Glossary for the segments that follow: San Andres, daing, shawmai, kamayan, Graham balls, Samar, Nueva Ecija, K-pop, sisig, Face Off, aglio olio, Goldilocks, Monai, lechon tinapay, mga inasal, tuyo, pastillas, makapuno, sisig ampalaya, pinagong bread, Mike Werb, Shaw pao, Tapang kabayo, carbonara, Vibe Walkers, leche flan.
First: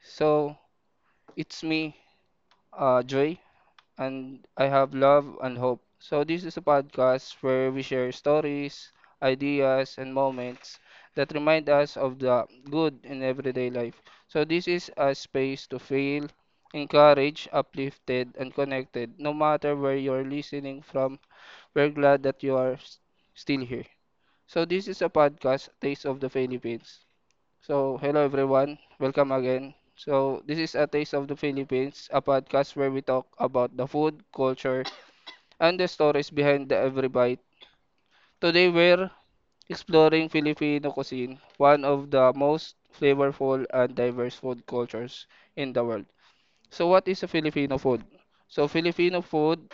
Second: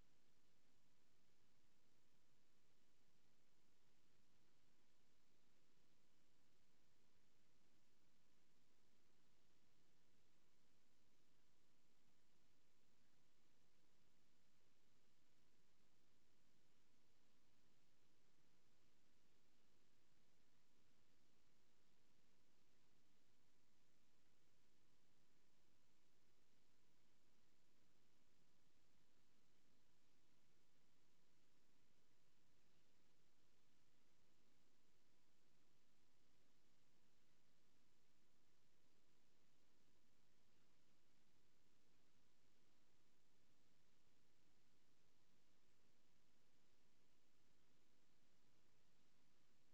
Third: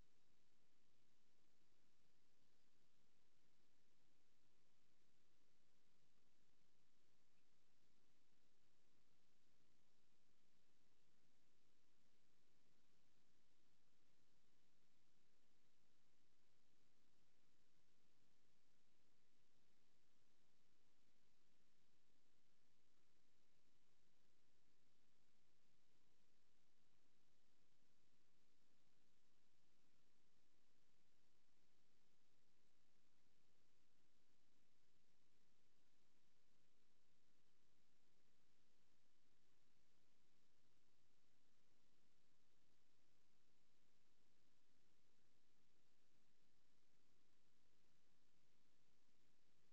So it's me, Joy, and I have love and hope. So this is a podcast where we share stories, ideas, and moments that remind us of the good in everyday life. So this is a space to feel encouraged, uplifted, and connected. No matter where you're listening from, we're glad that you are still here. So this is a podcast, Taste of the Philippines. So, hello everyone. Welcome again. So, this is A Taste of the Philippines, a podcast where we talk about the food, culture, and the stories behind the every bite. Today, we're exploring Filipino cuisine, one of the most flavorful and diverse food cultures in the world. So, what is a Filipino food? So, Filipino food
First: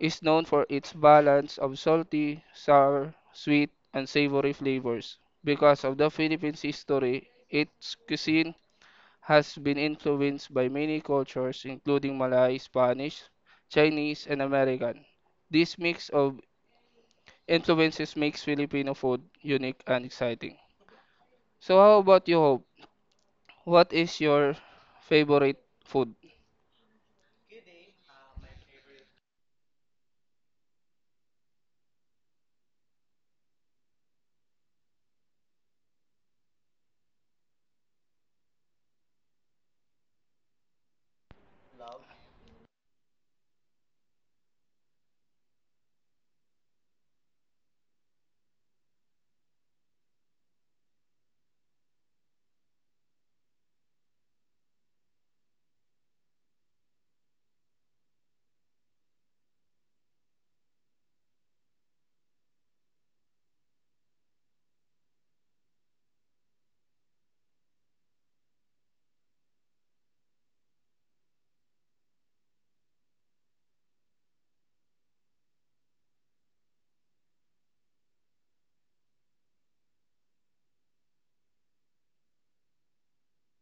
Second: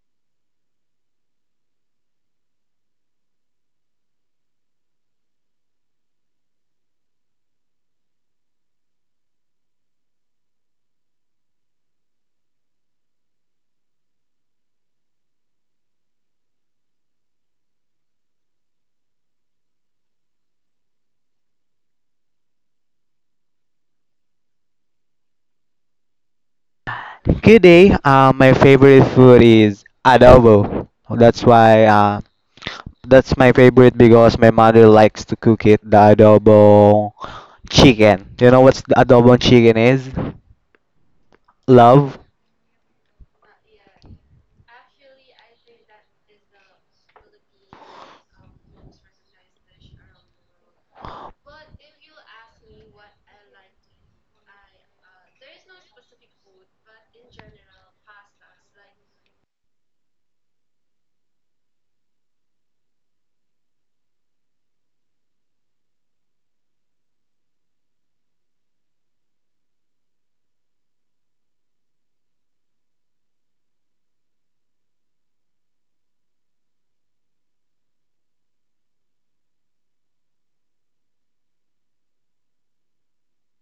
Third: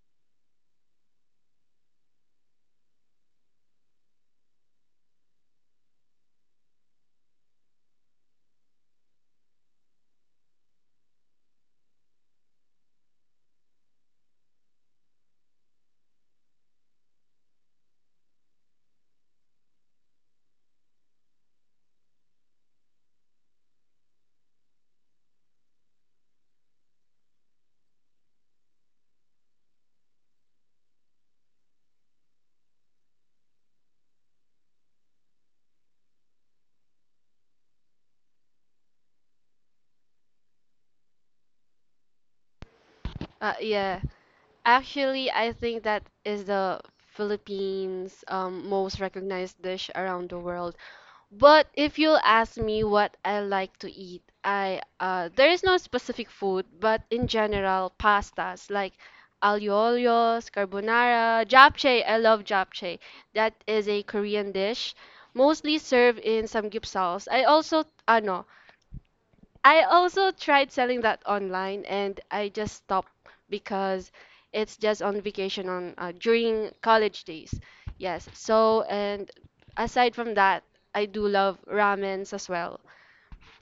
is known for its balance of salty, sour, sweet, and savory flavors. Because of the Philippines' history, its cuisine has been influenced by many cultures, including Malay, Spanish, Chinese, and American. This mix of influences makes Filipino food unique and exciting. So, how about you, Hope? What is your favorite food? Today, my favorite food is adobo. That's why that's my favorite because my mother likes to cook it, the adobo chicken. You know what's the adobo chicken is? Love. Yeah, actually, I think that is the Philippines' most recognized dish around the world. But if you'll ask me what I like to eat, I there is no specific food, but in general, pastas like aglio olio, carbonara, japchae. I love japchae. That is a Korean dish, mostly served in samgyeopsals. I also tried selling that online and I just stopped because it's just on vacation on during college days. Yes. So and aside from that, I do love ramens as well.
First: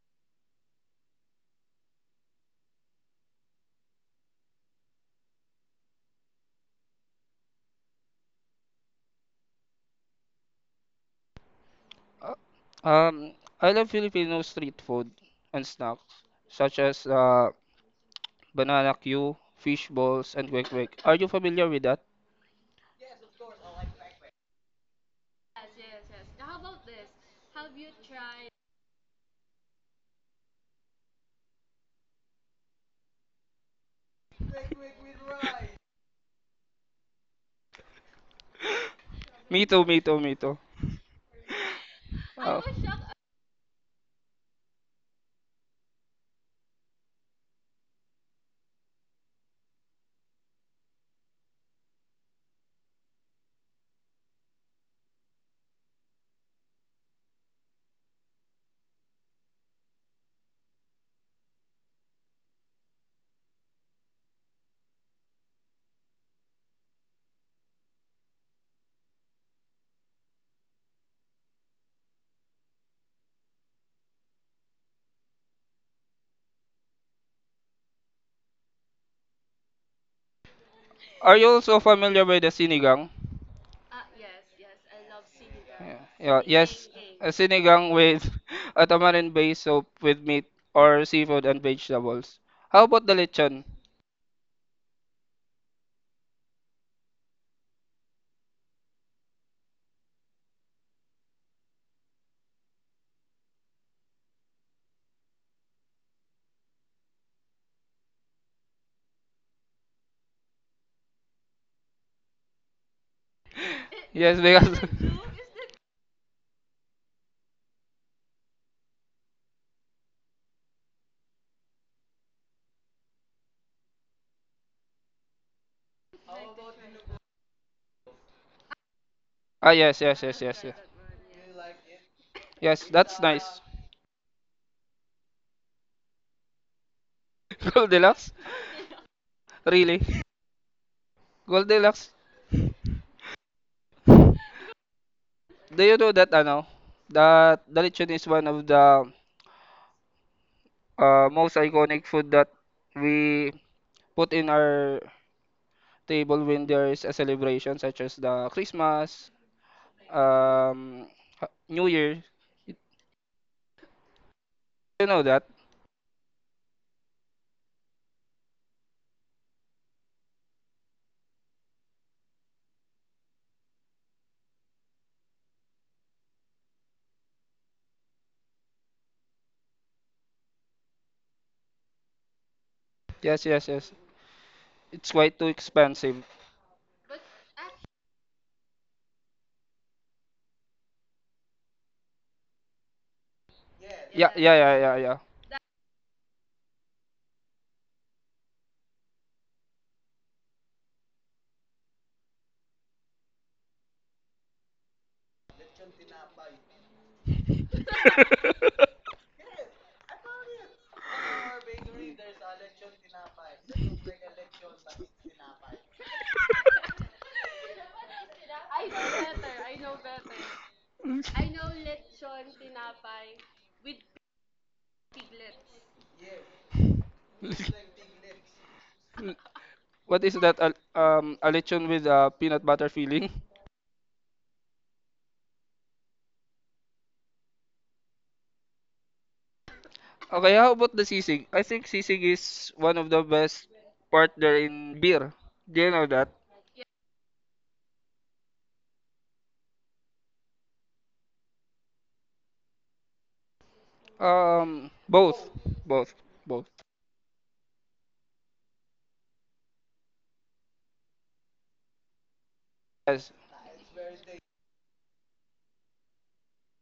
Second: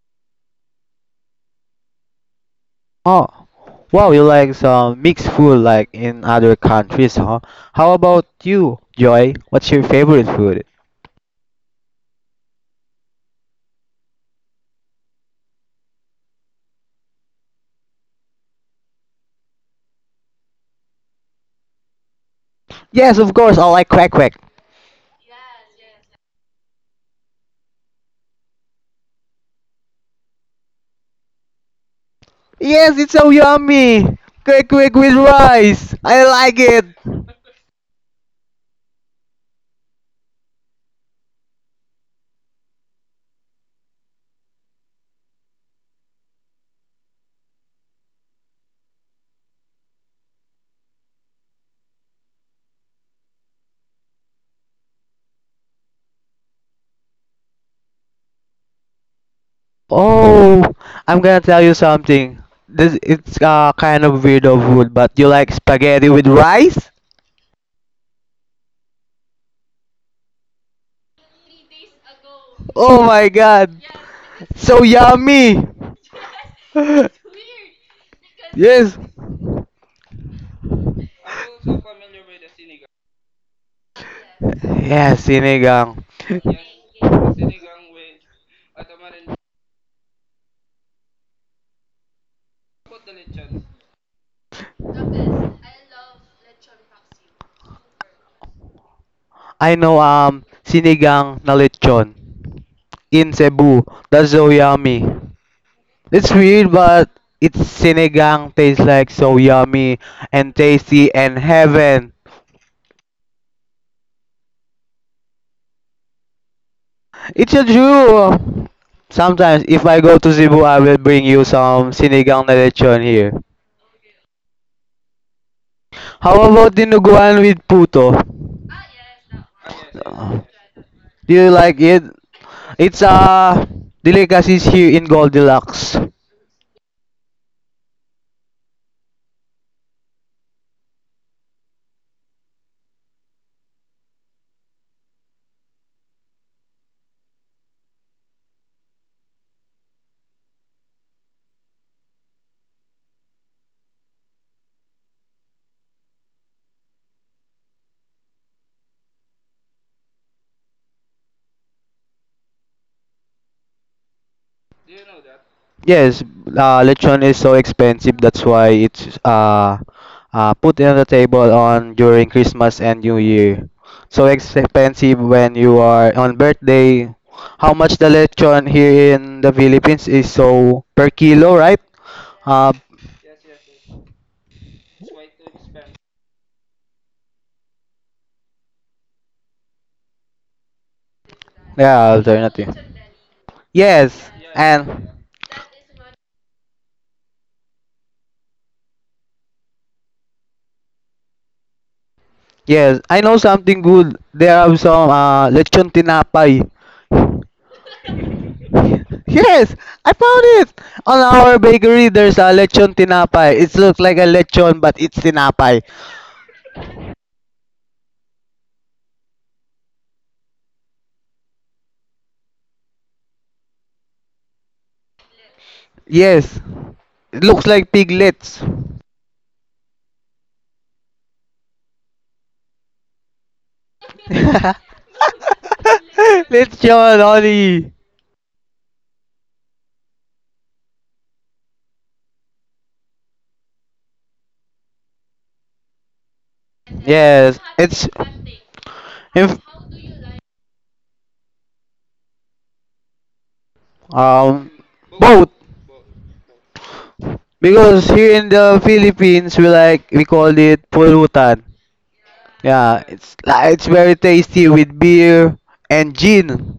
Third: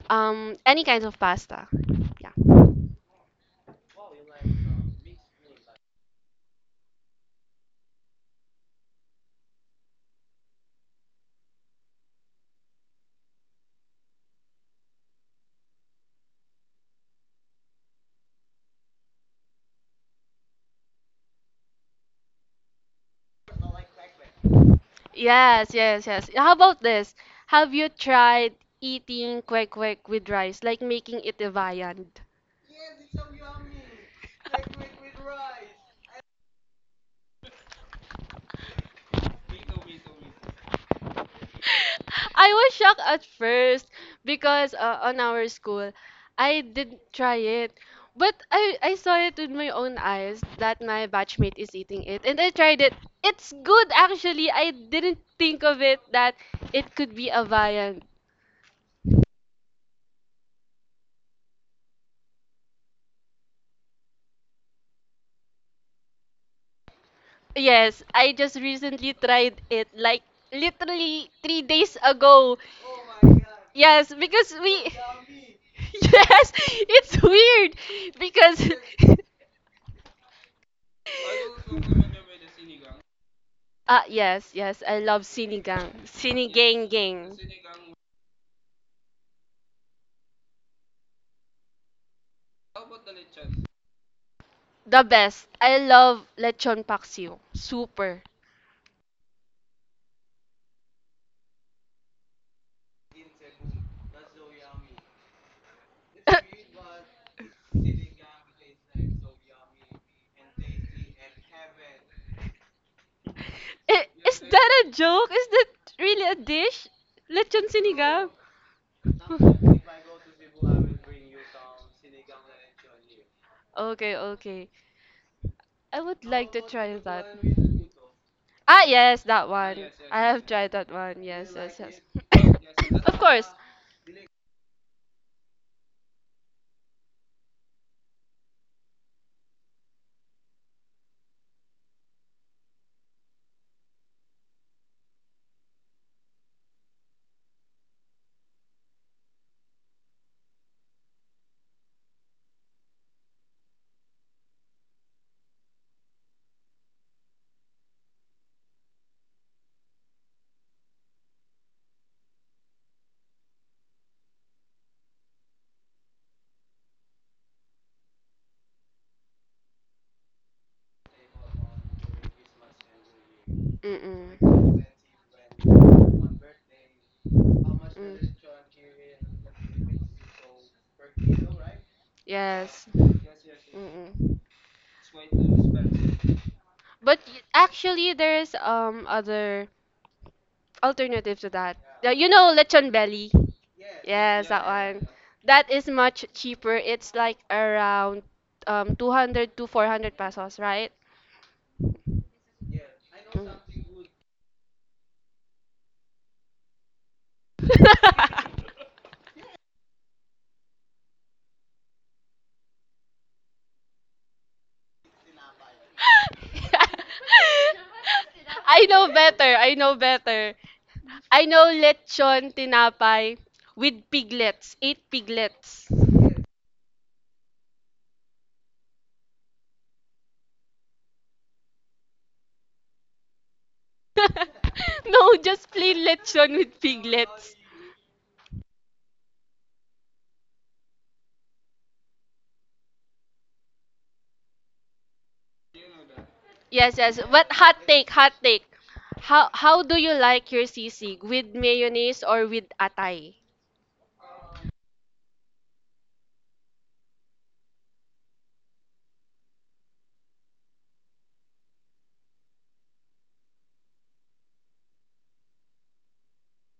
Any kinds of pasta. Yeah. Oh, wow, you like some mixed food like in other countries, huh? How about you, Joy? What's your favorite food? Uh, Um, I love Filipino street food and snacks, such as banana Q, fish balls, and kwek kwek. Are you familiar with that? Yes, of course, I like quack quack. Yes, yes, yes. How about this? Have you tried eating kwek kwek with rice, like making it a viand? Yes, it's so yummy. Quack quack with rice. I like it. Me too, me too, me too. I Uh, was shocked at first because on our school, I did try it. But I saw it with my own eyes that my batchmate is eating it. And I tried it. It's good actually. I didn't think of it that it could be a viand. Oh, I'm gonna tell you something. This it's kind of weird of food, but you like spaghetti with rice? Yes, I just recently tried it like literally 3 days ago. Oh my god, Yes, because so we. yummy! Yes, it's weird Yes. because. are you also familiar with the sinigang? Yes, yes. I love Yes, sinigang. sinigang. Yeah, yeah, yes, Sinigang a gang. sinigang with a tamarind-based soup with meat or seafood and vegetables. How about the lechon? The best. I love lechon paksiw. Super. I know sinigang na lechon in Cebu. That's so yummy. It's weird, but it's sinigang tastes like so I- yummy and tasty and heaven. Is Yes, because that a joke? Is that really a dish? It's Lechon a sinigang? Jew. Sometimes, if I go to Cebu, I will bring you some sinigang na lechon here. Okay, okay. I would How like to about try that. dinuguan with puto? Yes, that ah one. yes, I yes, yes, have yes, tried yes. that one. Do Yes, you yes, like yes. it? Yes, It's Of that's course. nice. a delicacy here in Goldilocks. Goldilocks? Really? Goldilocks? Do you know that ano? That the lechon is one of the most iconic food that we put in our table when there is a celebration such as the Christmas, um, New Year. You know that? Yes, lechon is so expensive. That's why it's put in the table on during Christmas and New Year. So Mm-mm. expensive when you are on birthday. How much the lechon here in the Philippines is so per kilo, Mm. right? Uh, Yes. Yes, yes, yes. Mm-mm. It's way too expensive. But actually, there's other alternative to that. Yeah, yeah, you know, alternative. lechon belly. Yeah, Yes, Yes, yeah, that yeah, yeah, one. and yeah. That is much cheaper. It's like around 200 to 400 pesos, right? yes, I know Mm. something good. There are some lechon tinapay. Yes, I found it. On our bakery, there's a lechon tinapay. It looks like a lechon, but it's tinapay. I know better. I know better. I know lechon tinapay with piglets, 8 piglets. Yes, it looks like piglets. What is that? A lechon with peanut butter filling. No, just plain lechon with Lechon, piglets. honey. Okay, how about the sisig? I think sisig is one of the best partner in beer. Do you know that? Yes, yes. But Yes, hot take, it's hot take. How if how do you like your sisig with mayonnaise or with atay? um Both, both both, both. because here in the Philippines we like we call it pulutan. Yeah, Yes. it's like it's very tasty with beer and gin.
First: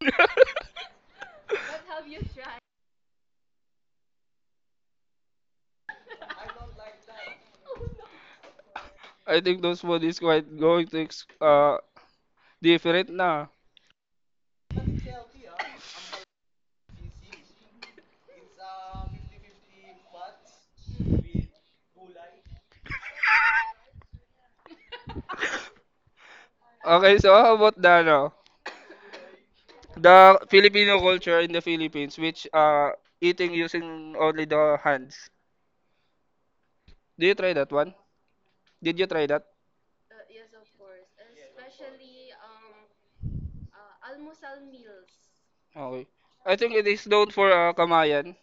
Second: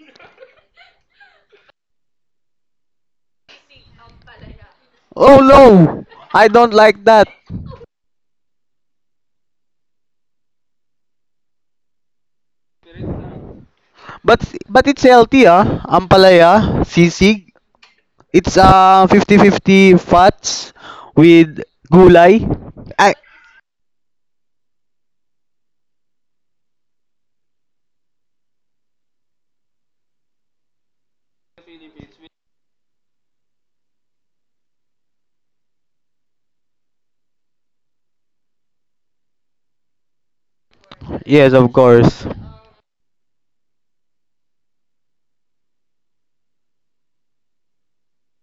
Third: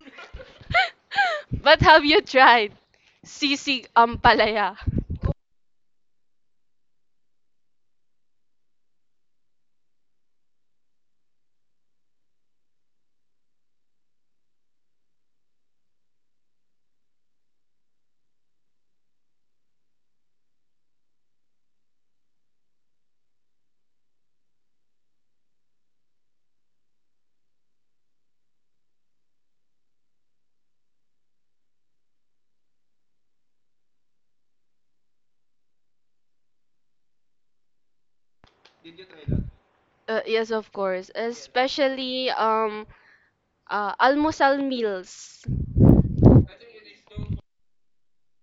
But have you tried sisig ampalaya? Oh no! I don't like that. I think those one is quite going to different na. But it's healthy, ah. Ampalaya, sisig. It's fifty-fifty fats with gulay. I Okay, so how about the ano? The Filipino culture in the Philippines, which eating using only the hands. Do you try that one? Did you try that? Yes, of course. Yes, of course. Especially almusal meals. Okay. I think it is known for kamayan.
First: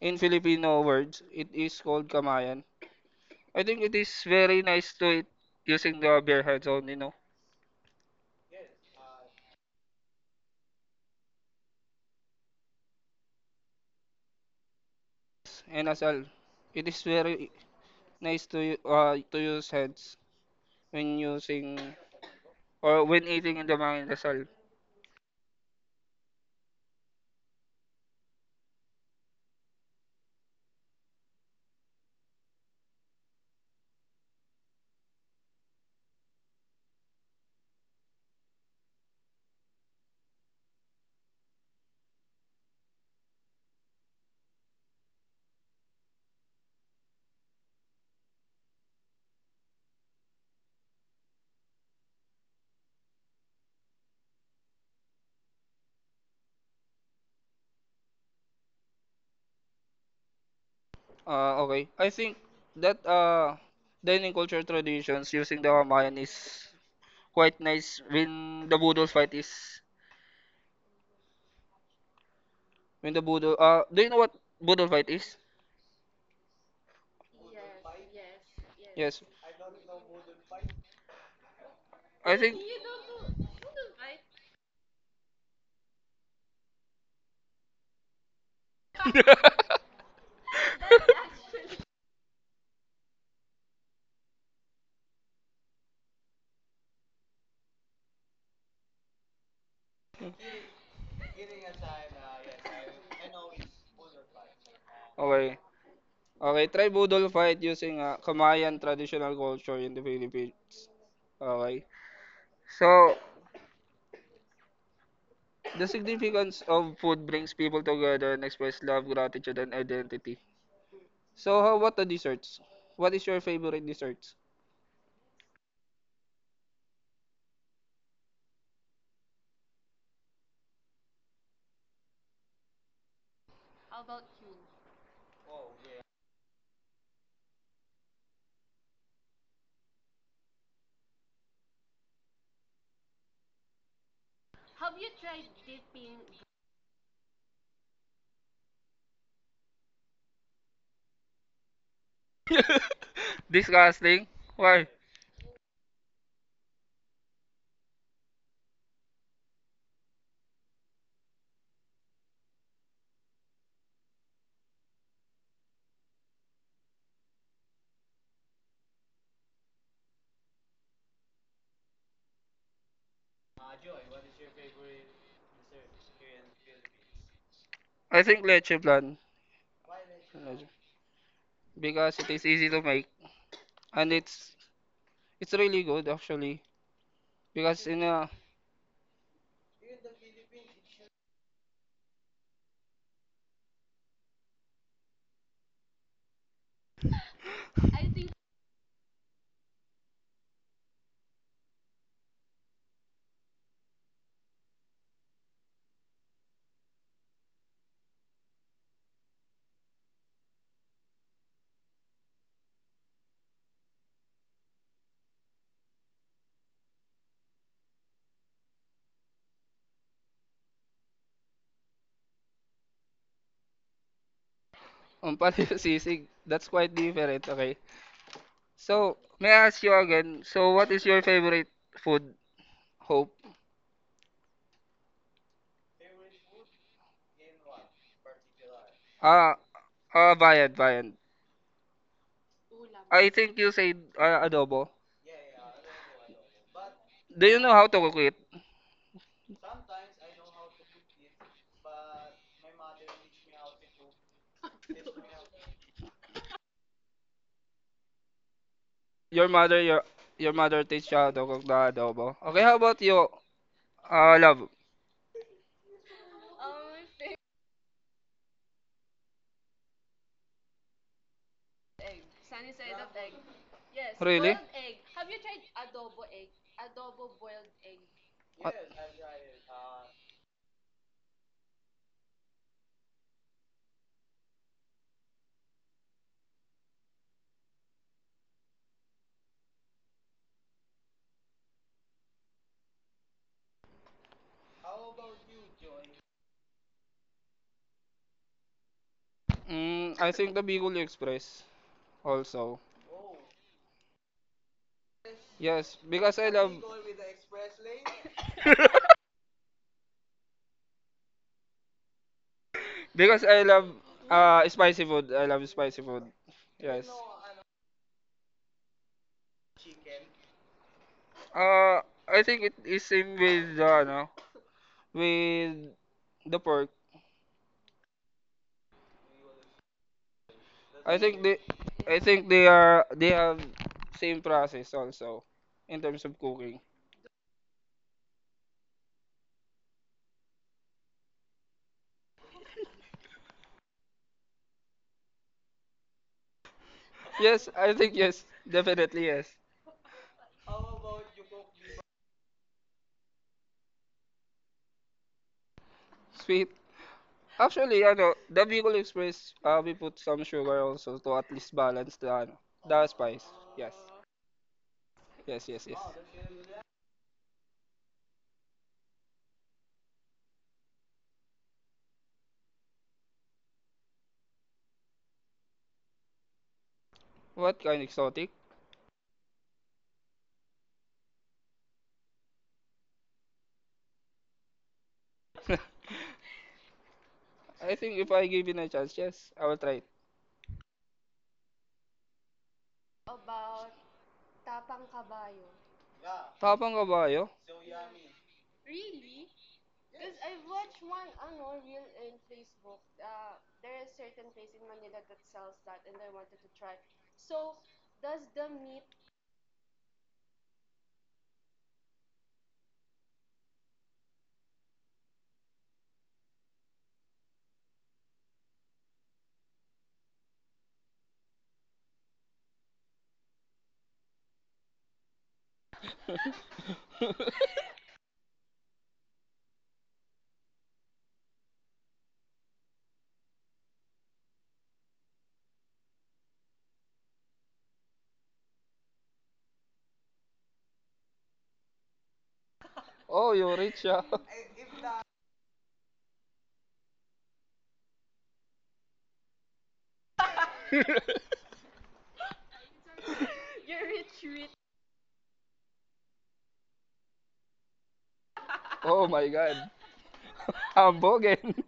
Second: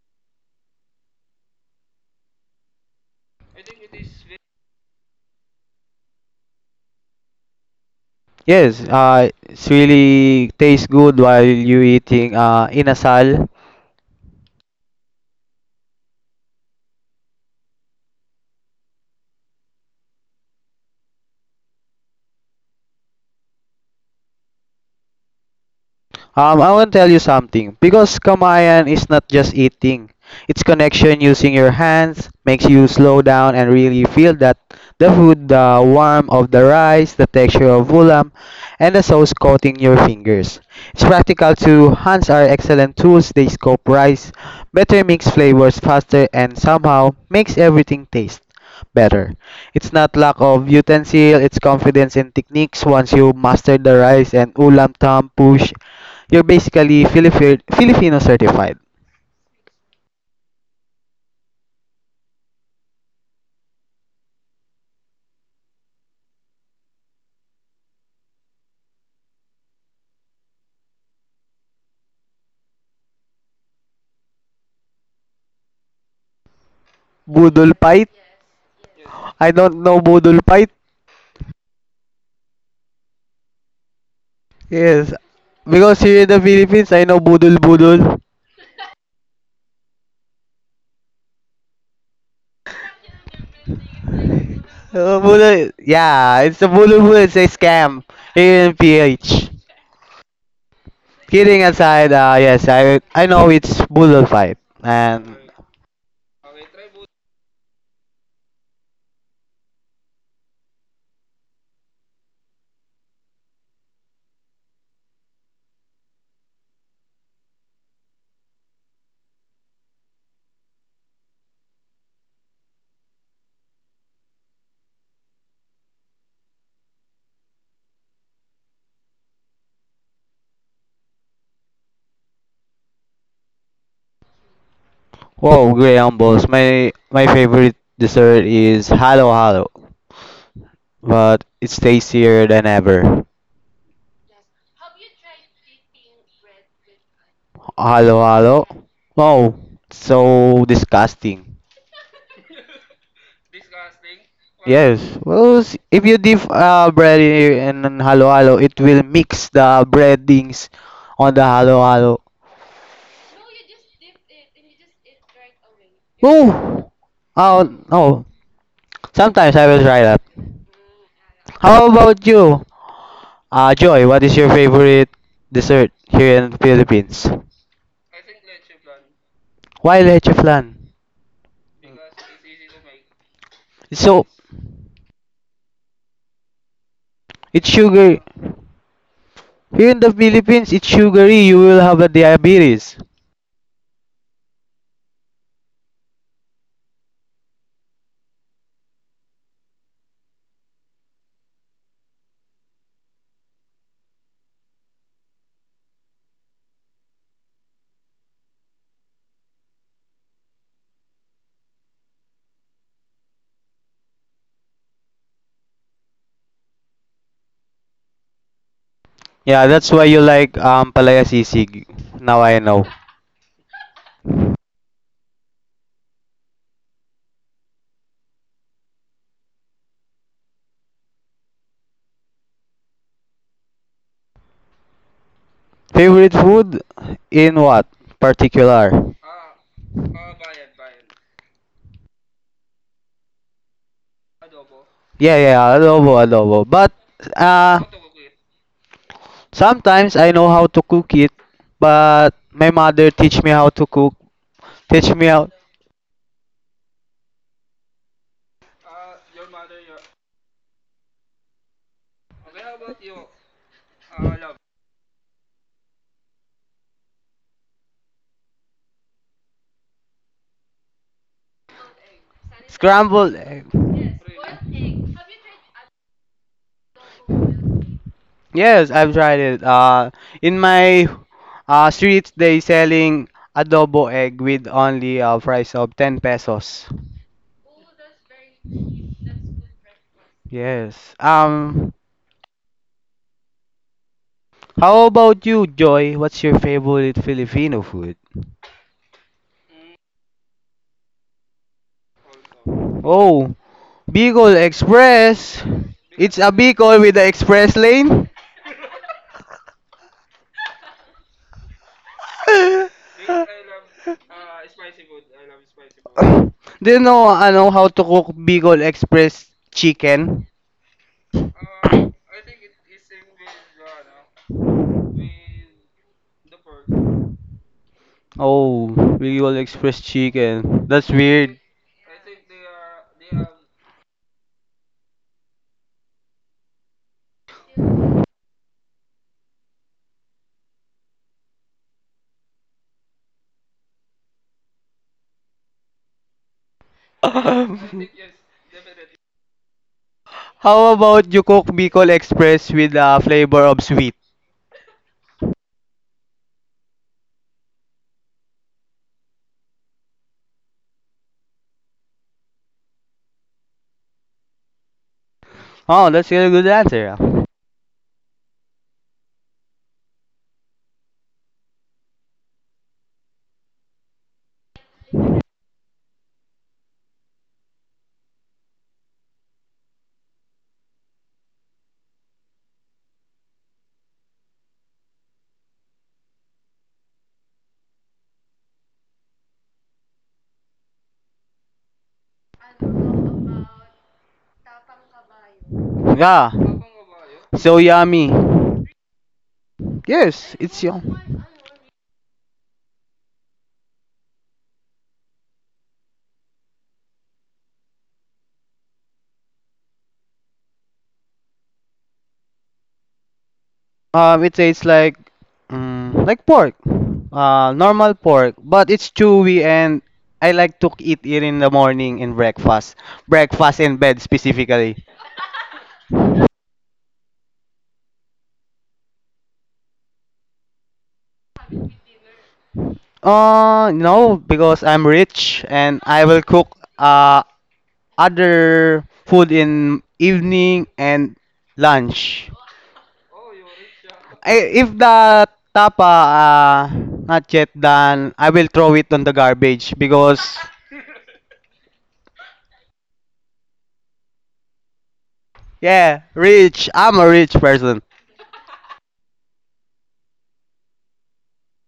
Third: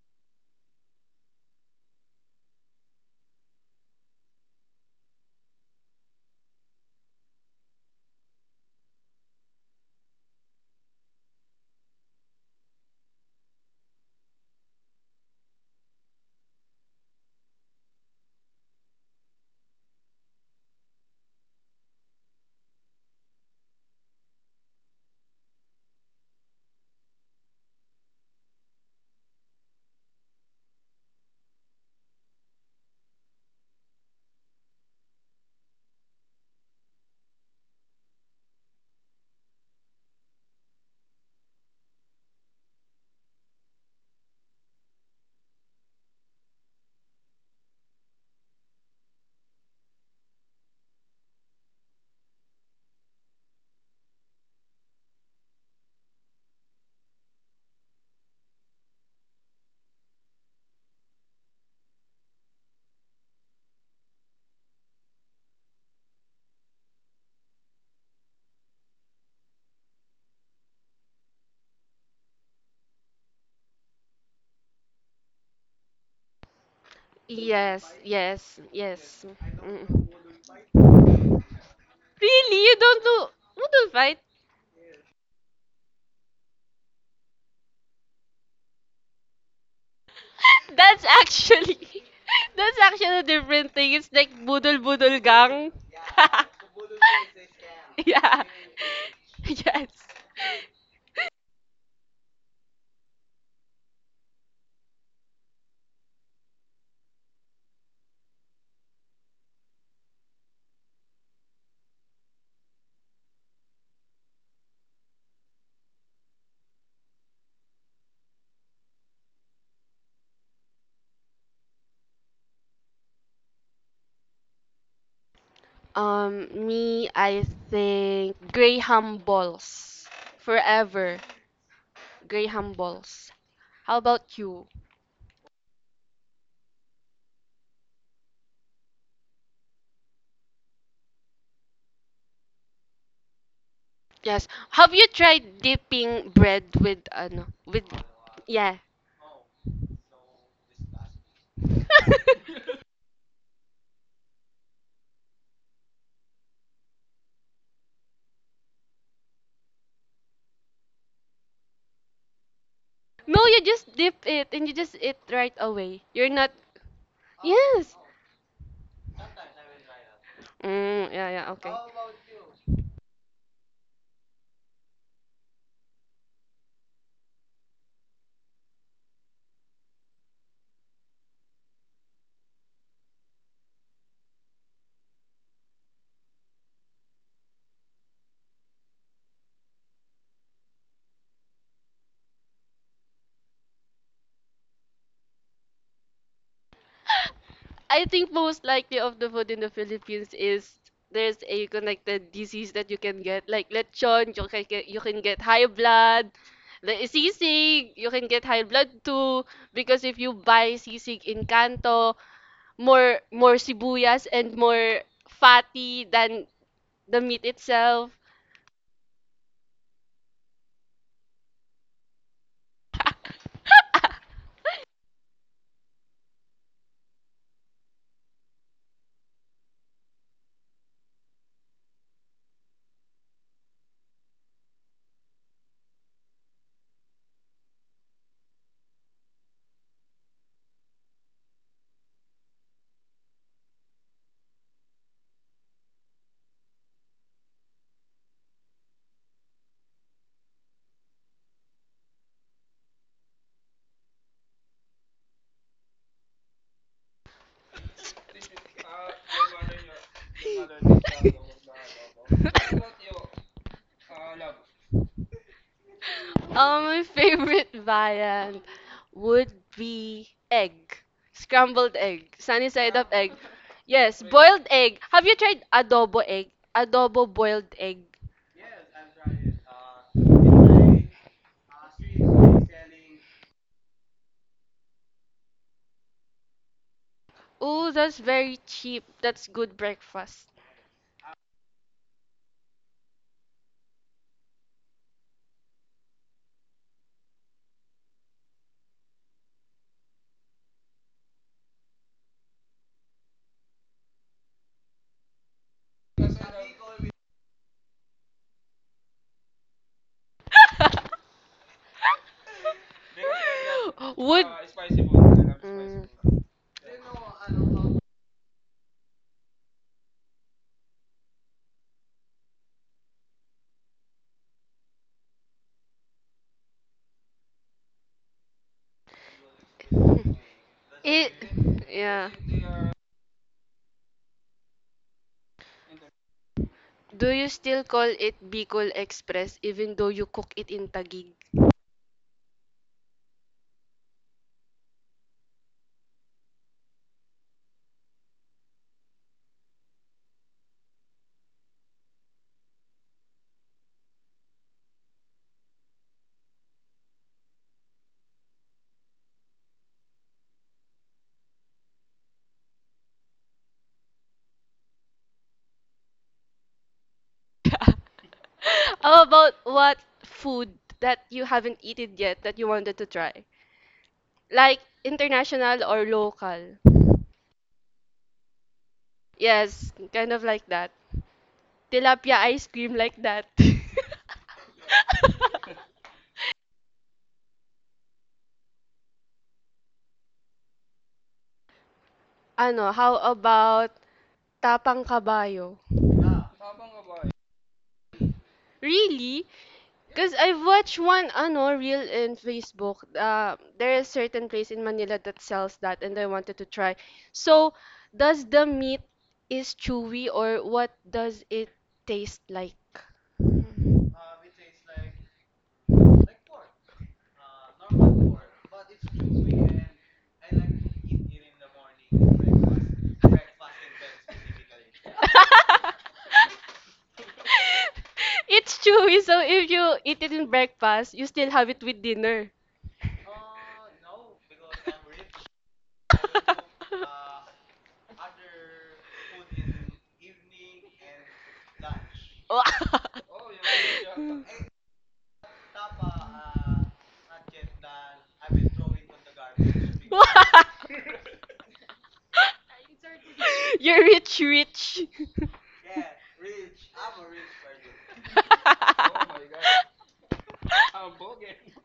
In Filipino words, it is called kamayan. I think it is very nice to eat using the bare hands only, no? Yes, it's really tastes good while you eating inasal. And as well, it is very nice to to use hands when using or when eating in the mga inasal. I want to tell you something because kamayan is not just eating. It's connection using your hands makes you slow down and really feel that the food, the warmth of the rice, the texture of ulam, and the sauce coating your fingers. It's practical too. Hands are excellent tools. They scoop rice, better mix flavors faster, and somehow makes everything taste better. It's not lack of utensil, it's confidence in techniques once you master the rice and ulam tam push you're basically Filipino, Filipino certified. Okay. I think that dining culture traditions using the Hamayan is quite nice when the Budol fight is when the Budol do you know what Budol fight is? Budol Yes, Pait? yes, Yes. Yes. yes. I don't know Mm. Budol Pait. I think Really? You don't fight? Yes. Because here in the Philippines, I know Budol Budol. That's actually that's actually a different thing. It's like budol budol gang. Yeah, it's a Budol Budol. It's a scam Yeah. here in PH. Yes. Kidding aside, yes, I know it's Budol Pait. And, okay. Okay, try Budol fight using Kamayan traditional culture in the Philippines. Okay. So the significance of food brings people together and express love, gratitude, and identity. So, how about the desserts? What is your favorite desserts? Me, I think Graham balls forever. Graham balls. How about you? whoa, Grey Balls. My favorite dessert is Halo Halo. But it's tastier than ever. Yes. Have you tried dipping bread with ano with Hello, hello. yeah? Wow, so disgusting. Disgusting. Why? Yes. Well, if you dip bread in halo halo, it will mix the breadings on the halo halo. No, you just dip it and you just eat right away. You're not. Oh, oh Yes. no. Sometimes I will try that. Yeah, yeah, okay. How about you, Joy? What is your favorite dessert here in Philippines? I think leche plan. Why leche flan? Because it is easy to make It's and so it's really good actually. it's Because in sugar. a Here in the Philippines, it's sugary. You will have a diabetes. I think most likely of the food in the Philippines is there's a connected disease that you can get, like lechon, you can get high blood, the sisig, you can get high blood too, because if you buy sisig in Kanto, more sibuyas and more fatty than the meat itself. Yeah, that's why you like palaya sisig. Now I know. umpal sisig, that's quite different. Okay. So, may I ask you again? So, what is your favorite food? Hope. Favorite food in what particular? Ah, bayad, bayad. I think you said adobo. Yeah, yeah, adobo, adobo. But Do you know uh, how to cook it? sometimes I know how to cook it, but my mother teach me how to cook. Teach me how Your mother, your mother teach you how to cook the adobo. Okay, how about you, love? My favorite variant would be egg. Scrambled egg. Sunny side up egg. scrambled egg. Yes, Really? boiled egg. Have you tried adobo egg? Adobo boiled egg. Uh, Yes, I've tried it. In my streets, they selling adobo egg with only a price of 10 pesos. Oh, that's very cheap. That's good breakfast. Yes. How about you, Joy? What's your favorite Filipino food? I think the Bicol Express also. Oh, Bicol Express. Yes, It's because I a love. Bicol with the express lane. Because I love Would. Spicy food. I love spicy food. Mm. Do you Yes. know, ano, how to cook Bicol Express chicken? Uh, I think it is same with the ano, with the pork. Oh, Bicol Express chicken. That's I It, think they weird. I yeah. think they are they have same process also in terms of cooking. Do you still call it Bicol Express even though you cook it in Taguig? Yes, I think yes, definitely yes. How about you cook Bicol Express with a flavor of sweet? Sweet. Actually, ano, the Bicol Express, we put some sugar also to at least balance the ano, the spice. Yes. Yes, yes, yes. Oh, that's a good answer, ah. How about what food that you haven't eaten yet that you wanted to try? Like international or local. What kind exotic? Yes, kind of like that. Tilapia ice cream like that. I think if I give it a chance, yes, I will try it. How about Tapang Kabayo? Yeah. Tapang kabayo? So yummy. Really? Because Yes, I've it's watched one yum. ano reel in Facebook. There is certain place in Manila that sells that and I wanted to try. So, does the meat is chewy or what does it taste like? It tastes like like pork, normal pork, but it's chewy and I like to eat it in the morning in breakfast, breakfast in bed specifically. It's chewy, so if you eat it in breakfast, you still have it with dinner. No, because I'm rich and I will cook uh other food in evening and lunch. Oh. Oh, you rich, ah. If the tapa uh, not yet done, I will throw it on the garbage because You're rich, rich. yeah, rich. I'm a rich person. Oh my God. Ambogin.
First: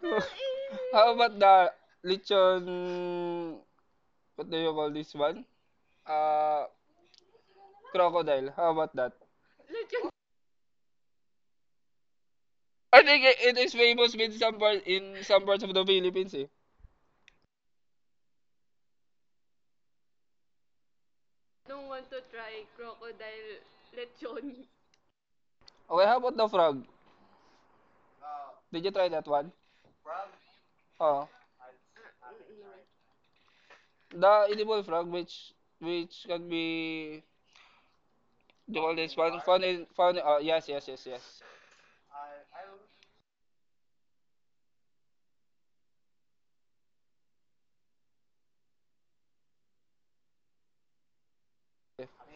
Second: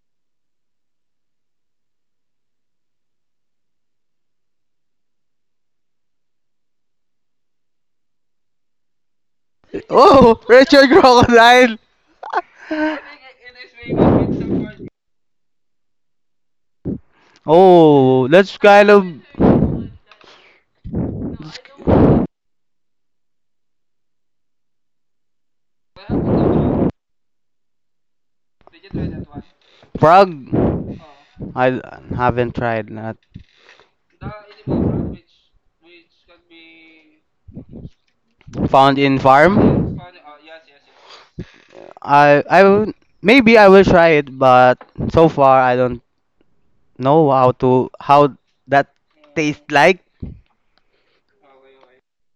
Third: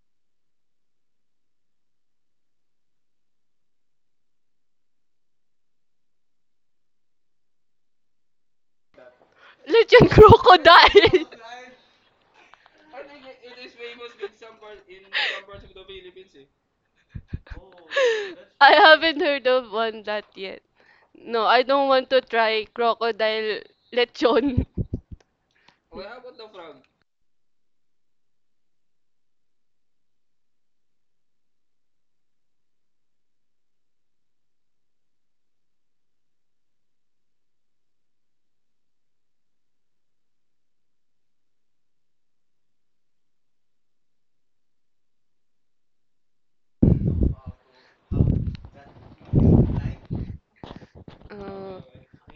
How about the lechon? What do you call this one? Uh, crocodile. How about that? Lechon Oh, Richard crocodile. Crocodile. I think it is famous in some parts of the Philippines. Eh. Oh, that's I kind of haven't heard of one that yet. No, I don't want to try crocodile lechon. Okay, how about the frog? Did you try that one? frog. Oh, I haven't tried that. the edible frog, which can be do you call Found this in one? Found in farm. found. Oh, yes, yes, yes, yes. I I will- Maybe I will try it, but so far I don't know how to how that tastes like. Okay.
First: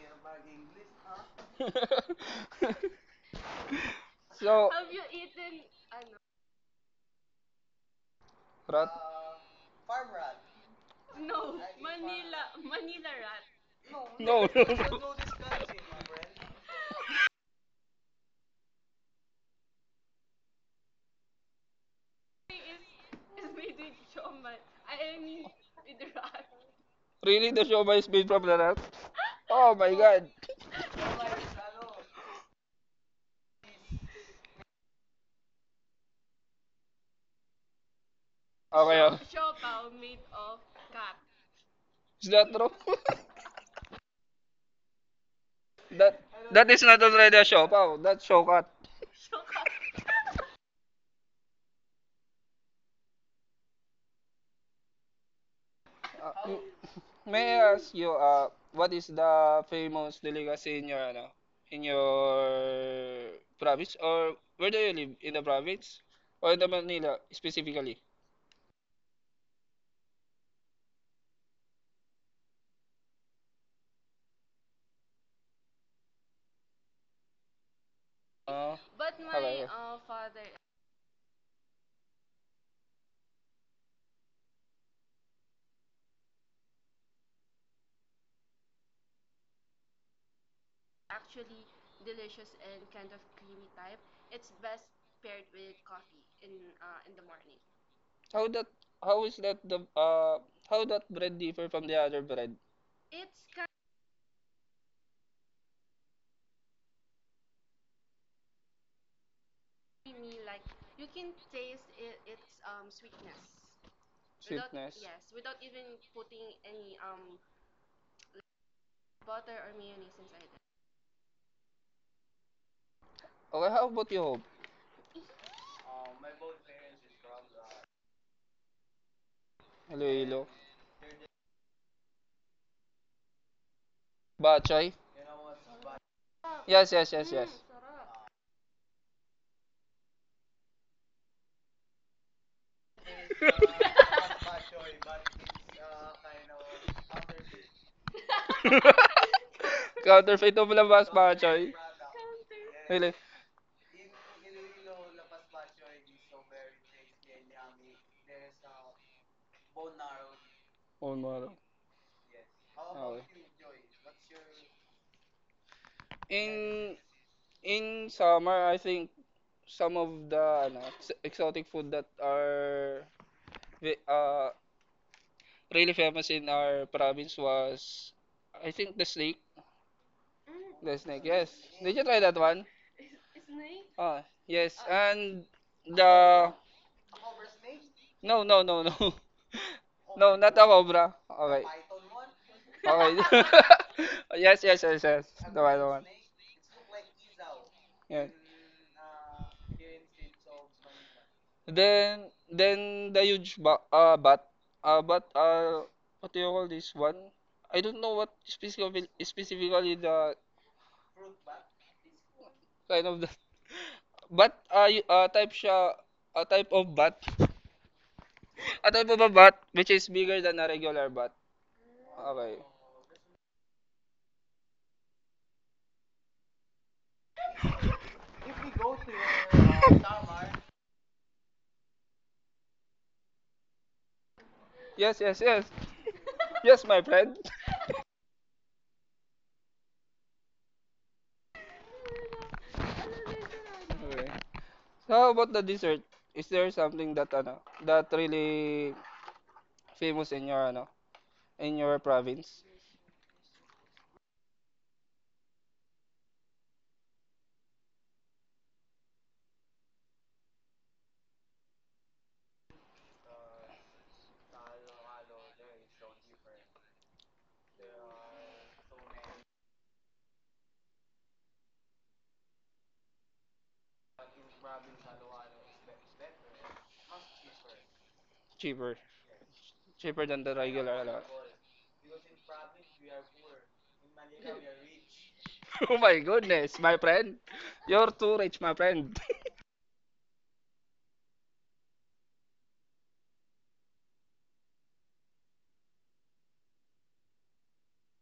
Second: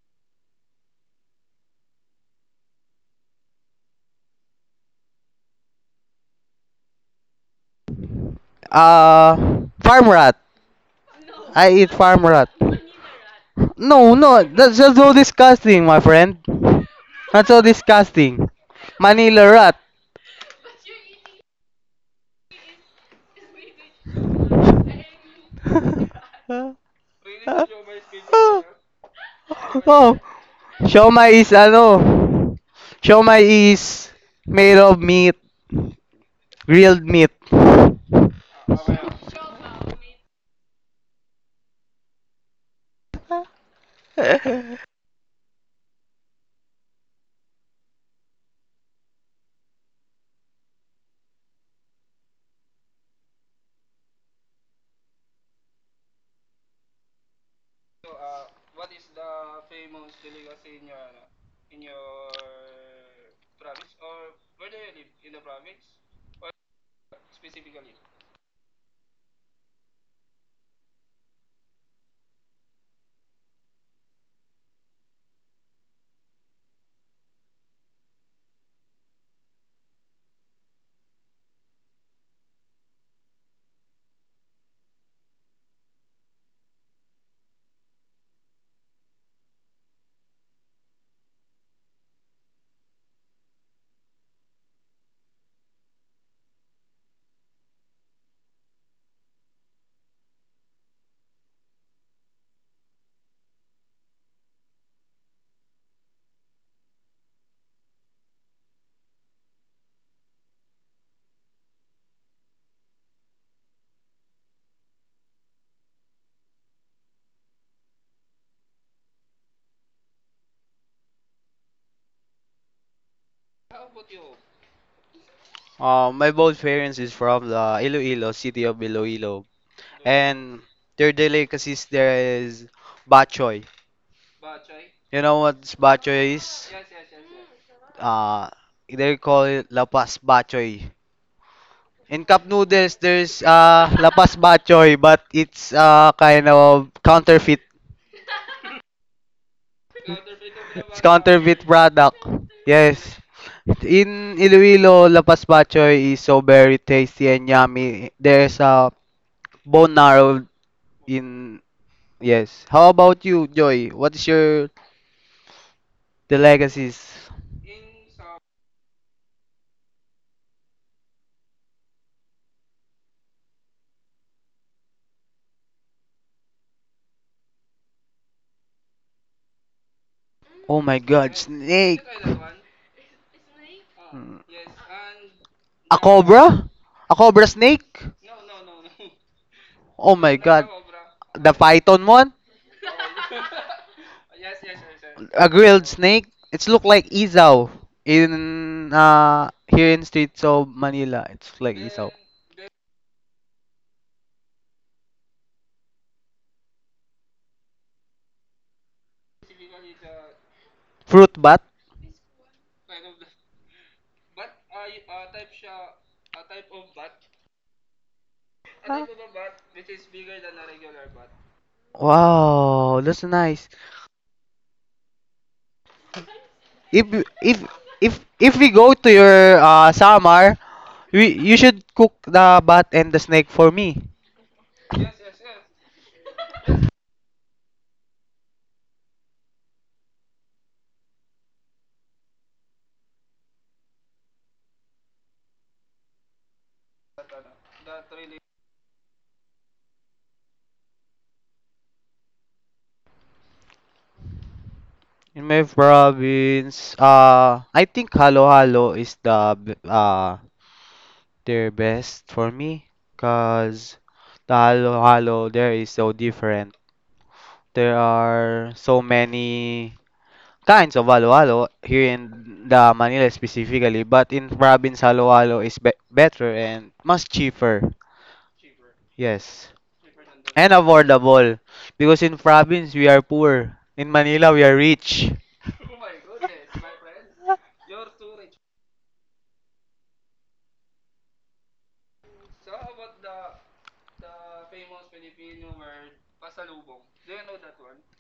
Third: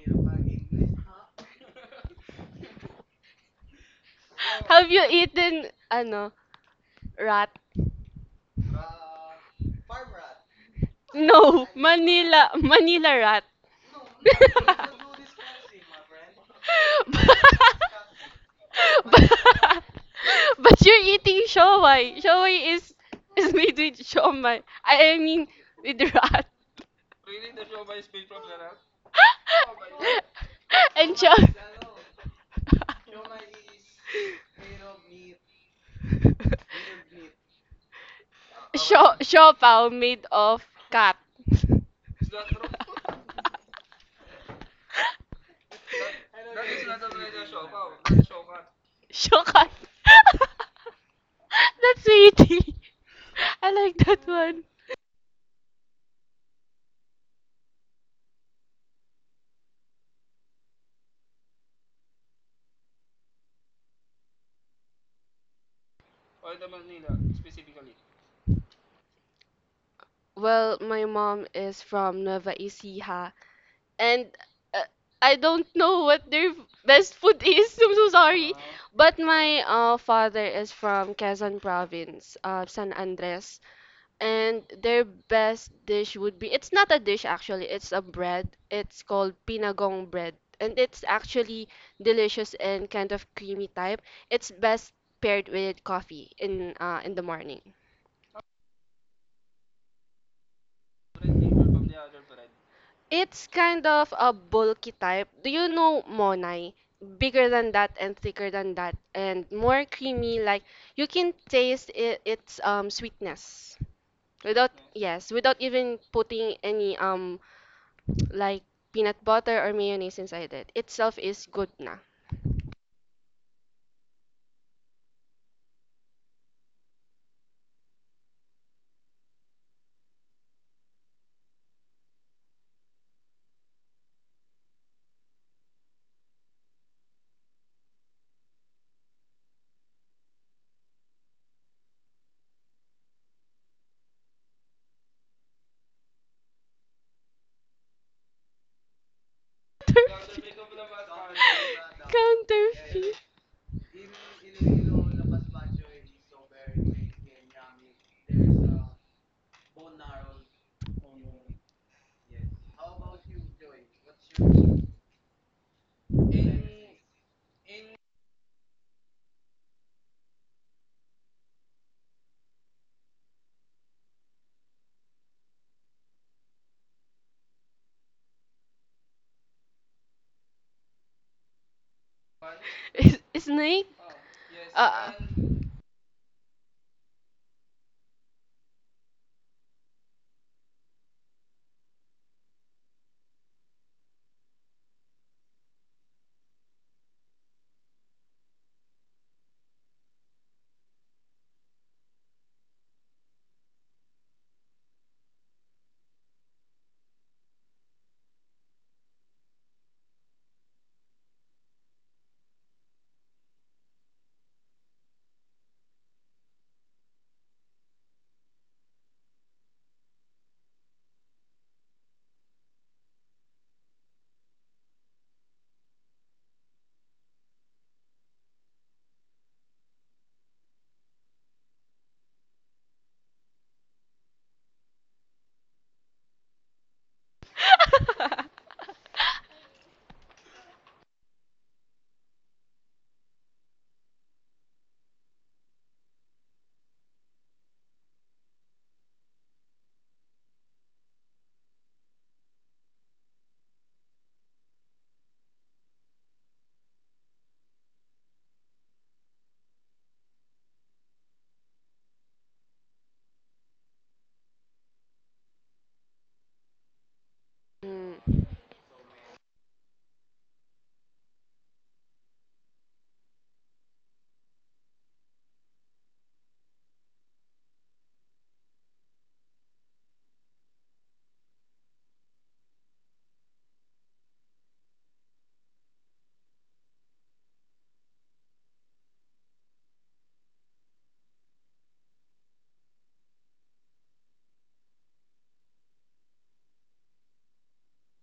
So, Have you eaten, rat? rat? Farm rat. No, I eat farm rat. Manila, Manila rat. No, No, no, no, that's just so no. disgusting, my friend. But, That's so disgusting. Manila rat. but you're eating shawai. Shawai is made with shawmai. I mean with rat Really, the show by Speed from the Rat? Oh my Oh, god. and siomai shaw is ano? Siomai is made of meat, grilled meat. Okay, shaw oh. pao made of cat. Is that true? that that is not already a show, pal. That's show cut. Shaw cat. That's sweetie. I like that one. Uh, may I ask you, what is the famous delicacy in your, ano, in your province? Or where do you live? In the province? Or in the Manila, specifically? Well, my mom is from Nueva Ecija, and uh, I don't know what their best food is. I'm so sorry. Uh, Uh-huh. But my Okay. Okay, father is from Quezon province, San Andres, and their best dish would be it's not a dish actually, it's a bread. It's called pinagong bread, and it's actually delicious and kind of creamy type. It's best paired with coffee in the morning. how that, how is that the, how that bread differ from the other bread? It's kind of a bulky type. Do you know Monai? Bigger than that and thicker than that and more creamy. Like you can taste it, its sweetness without Sweetness? Without, yes, without even putting any like peanut butter or mayonnaise inside it. Itself is good na. okay, how about you, Hope? My both parents is from the Iloilo, city of Iloilo. Iloilo. And their delicacies there is bachoy. Bachoy? You know what bachoy is? Yes, yes, yes, yes. Uh, they call it lapas bachoy. In cup noodles, there's lapas Bachoy, bachoy, but but it's kind of counterfeit. it's counterfeit counterfeit of It's labas, counterfeit Bachoy. product. Yes. Really? Counterfeit. In Iloilo, lapas bachoy is so very tasty and yummy. There's a bone marrow Oh, maro. in. Yes. How Okay. about you, Joy? What is your the In legacies? in summer, I think some of the ano, exotic food that are uh, really famous in our province was I think the snake. Oh The my snake, God, yes. Did snake! you try that one? Is snake? Ah, yes. Uh, And A cobra? the A cobra snake? no, no, no, no, Oh no, my not the god. cobra. The Okay, python one? okay. Yes, yes, yes, yes. A The one, grilled one. snake? It's look like isaw Yeah. in here in streets of Manila. It's like isaw. Then the huge ba bat, but what do you call this one? I don't know what specifically the Fruit bat? kind of the, but type siya, a type of bat. At type of a bat which is bigger than a regular bat. Okay. Wow, that's nice. If you- if if if we go to your Samar, we you should cook the bat and the snake for me. Yes, yes, yes. Yes, my friend. Okay. So how about the dessert? Is there something that ano, that really famous in your ano, in your province? In my province, I think halo-halo is their best for me, cause the halo-halo there is so different. There mm, are so many kinds of halo-halo here in the Manila specifically, but in province halo-halo is be better and much cheaper. Cheaper. Yes, Cheaper than the and regular ano. affordable, because in province we are poor. In Manila we are rich. Oh my goodness, my friend. You're too rich, my friend.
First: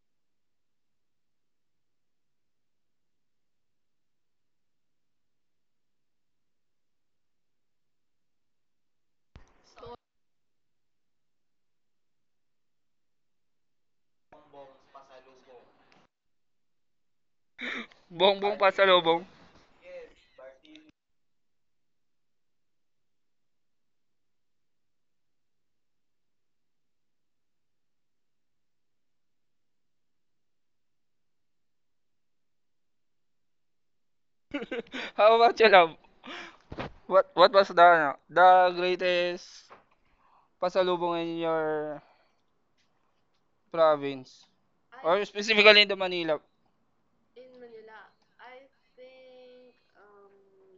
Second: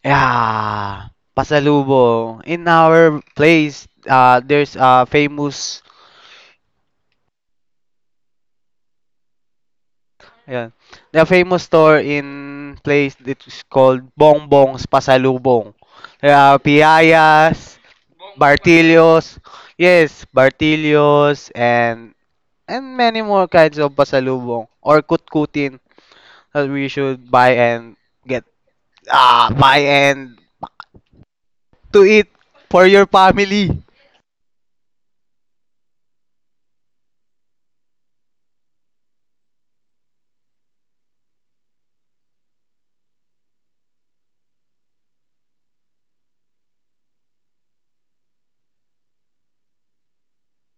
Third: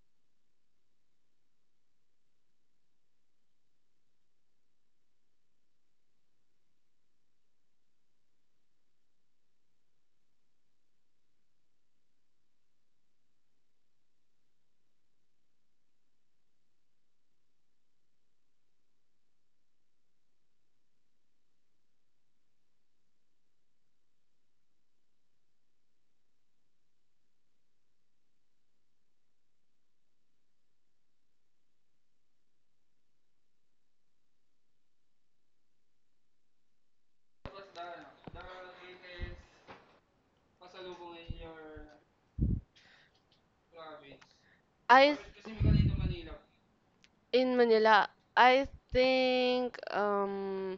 Yeah, pasalubong. In our place, there's a famous, yeah, the famous store in place that is called Bongbong's Pasalubong. There are Piayas, Bongbong pasalubong. Bartilios, yes, Bartilios, and many more kinds of pasalubong or kutkutin that we should buy and get ah buy and to eat for your family. How about you, love? What was the ano, the greatest pasalubong in your province, I or specifically in the Manila, in Manila. I think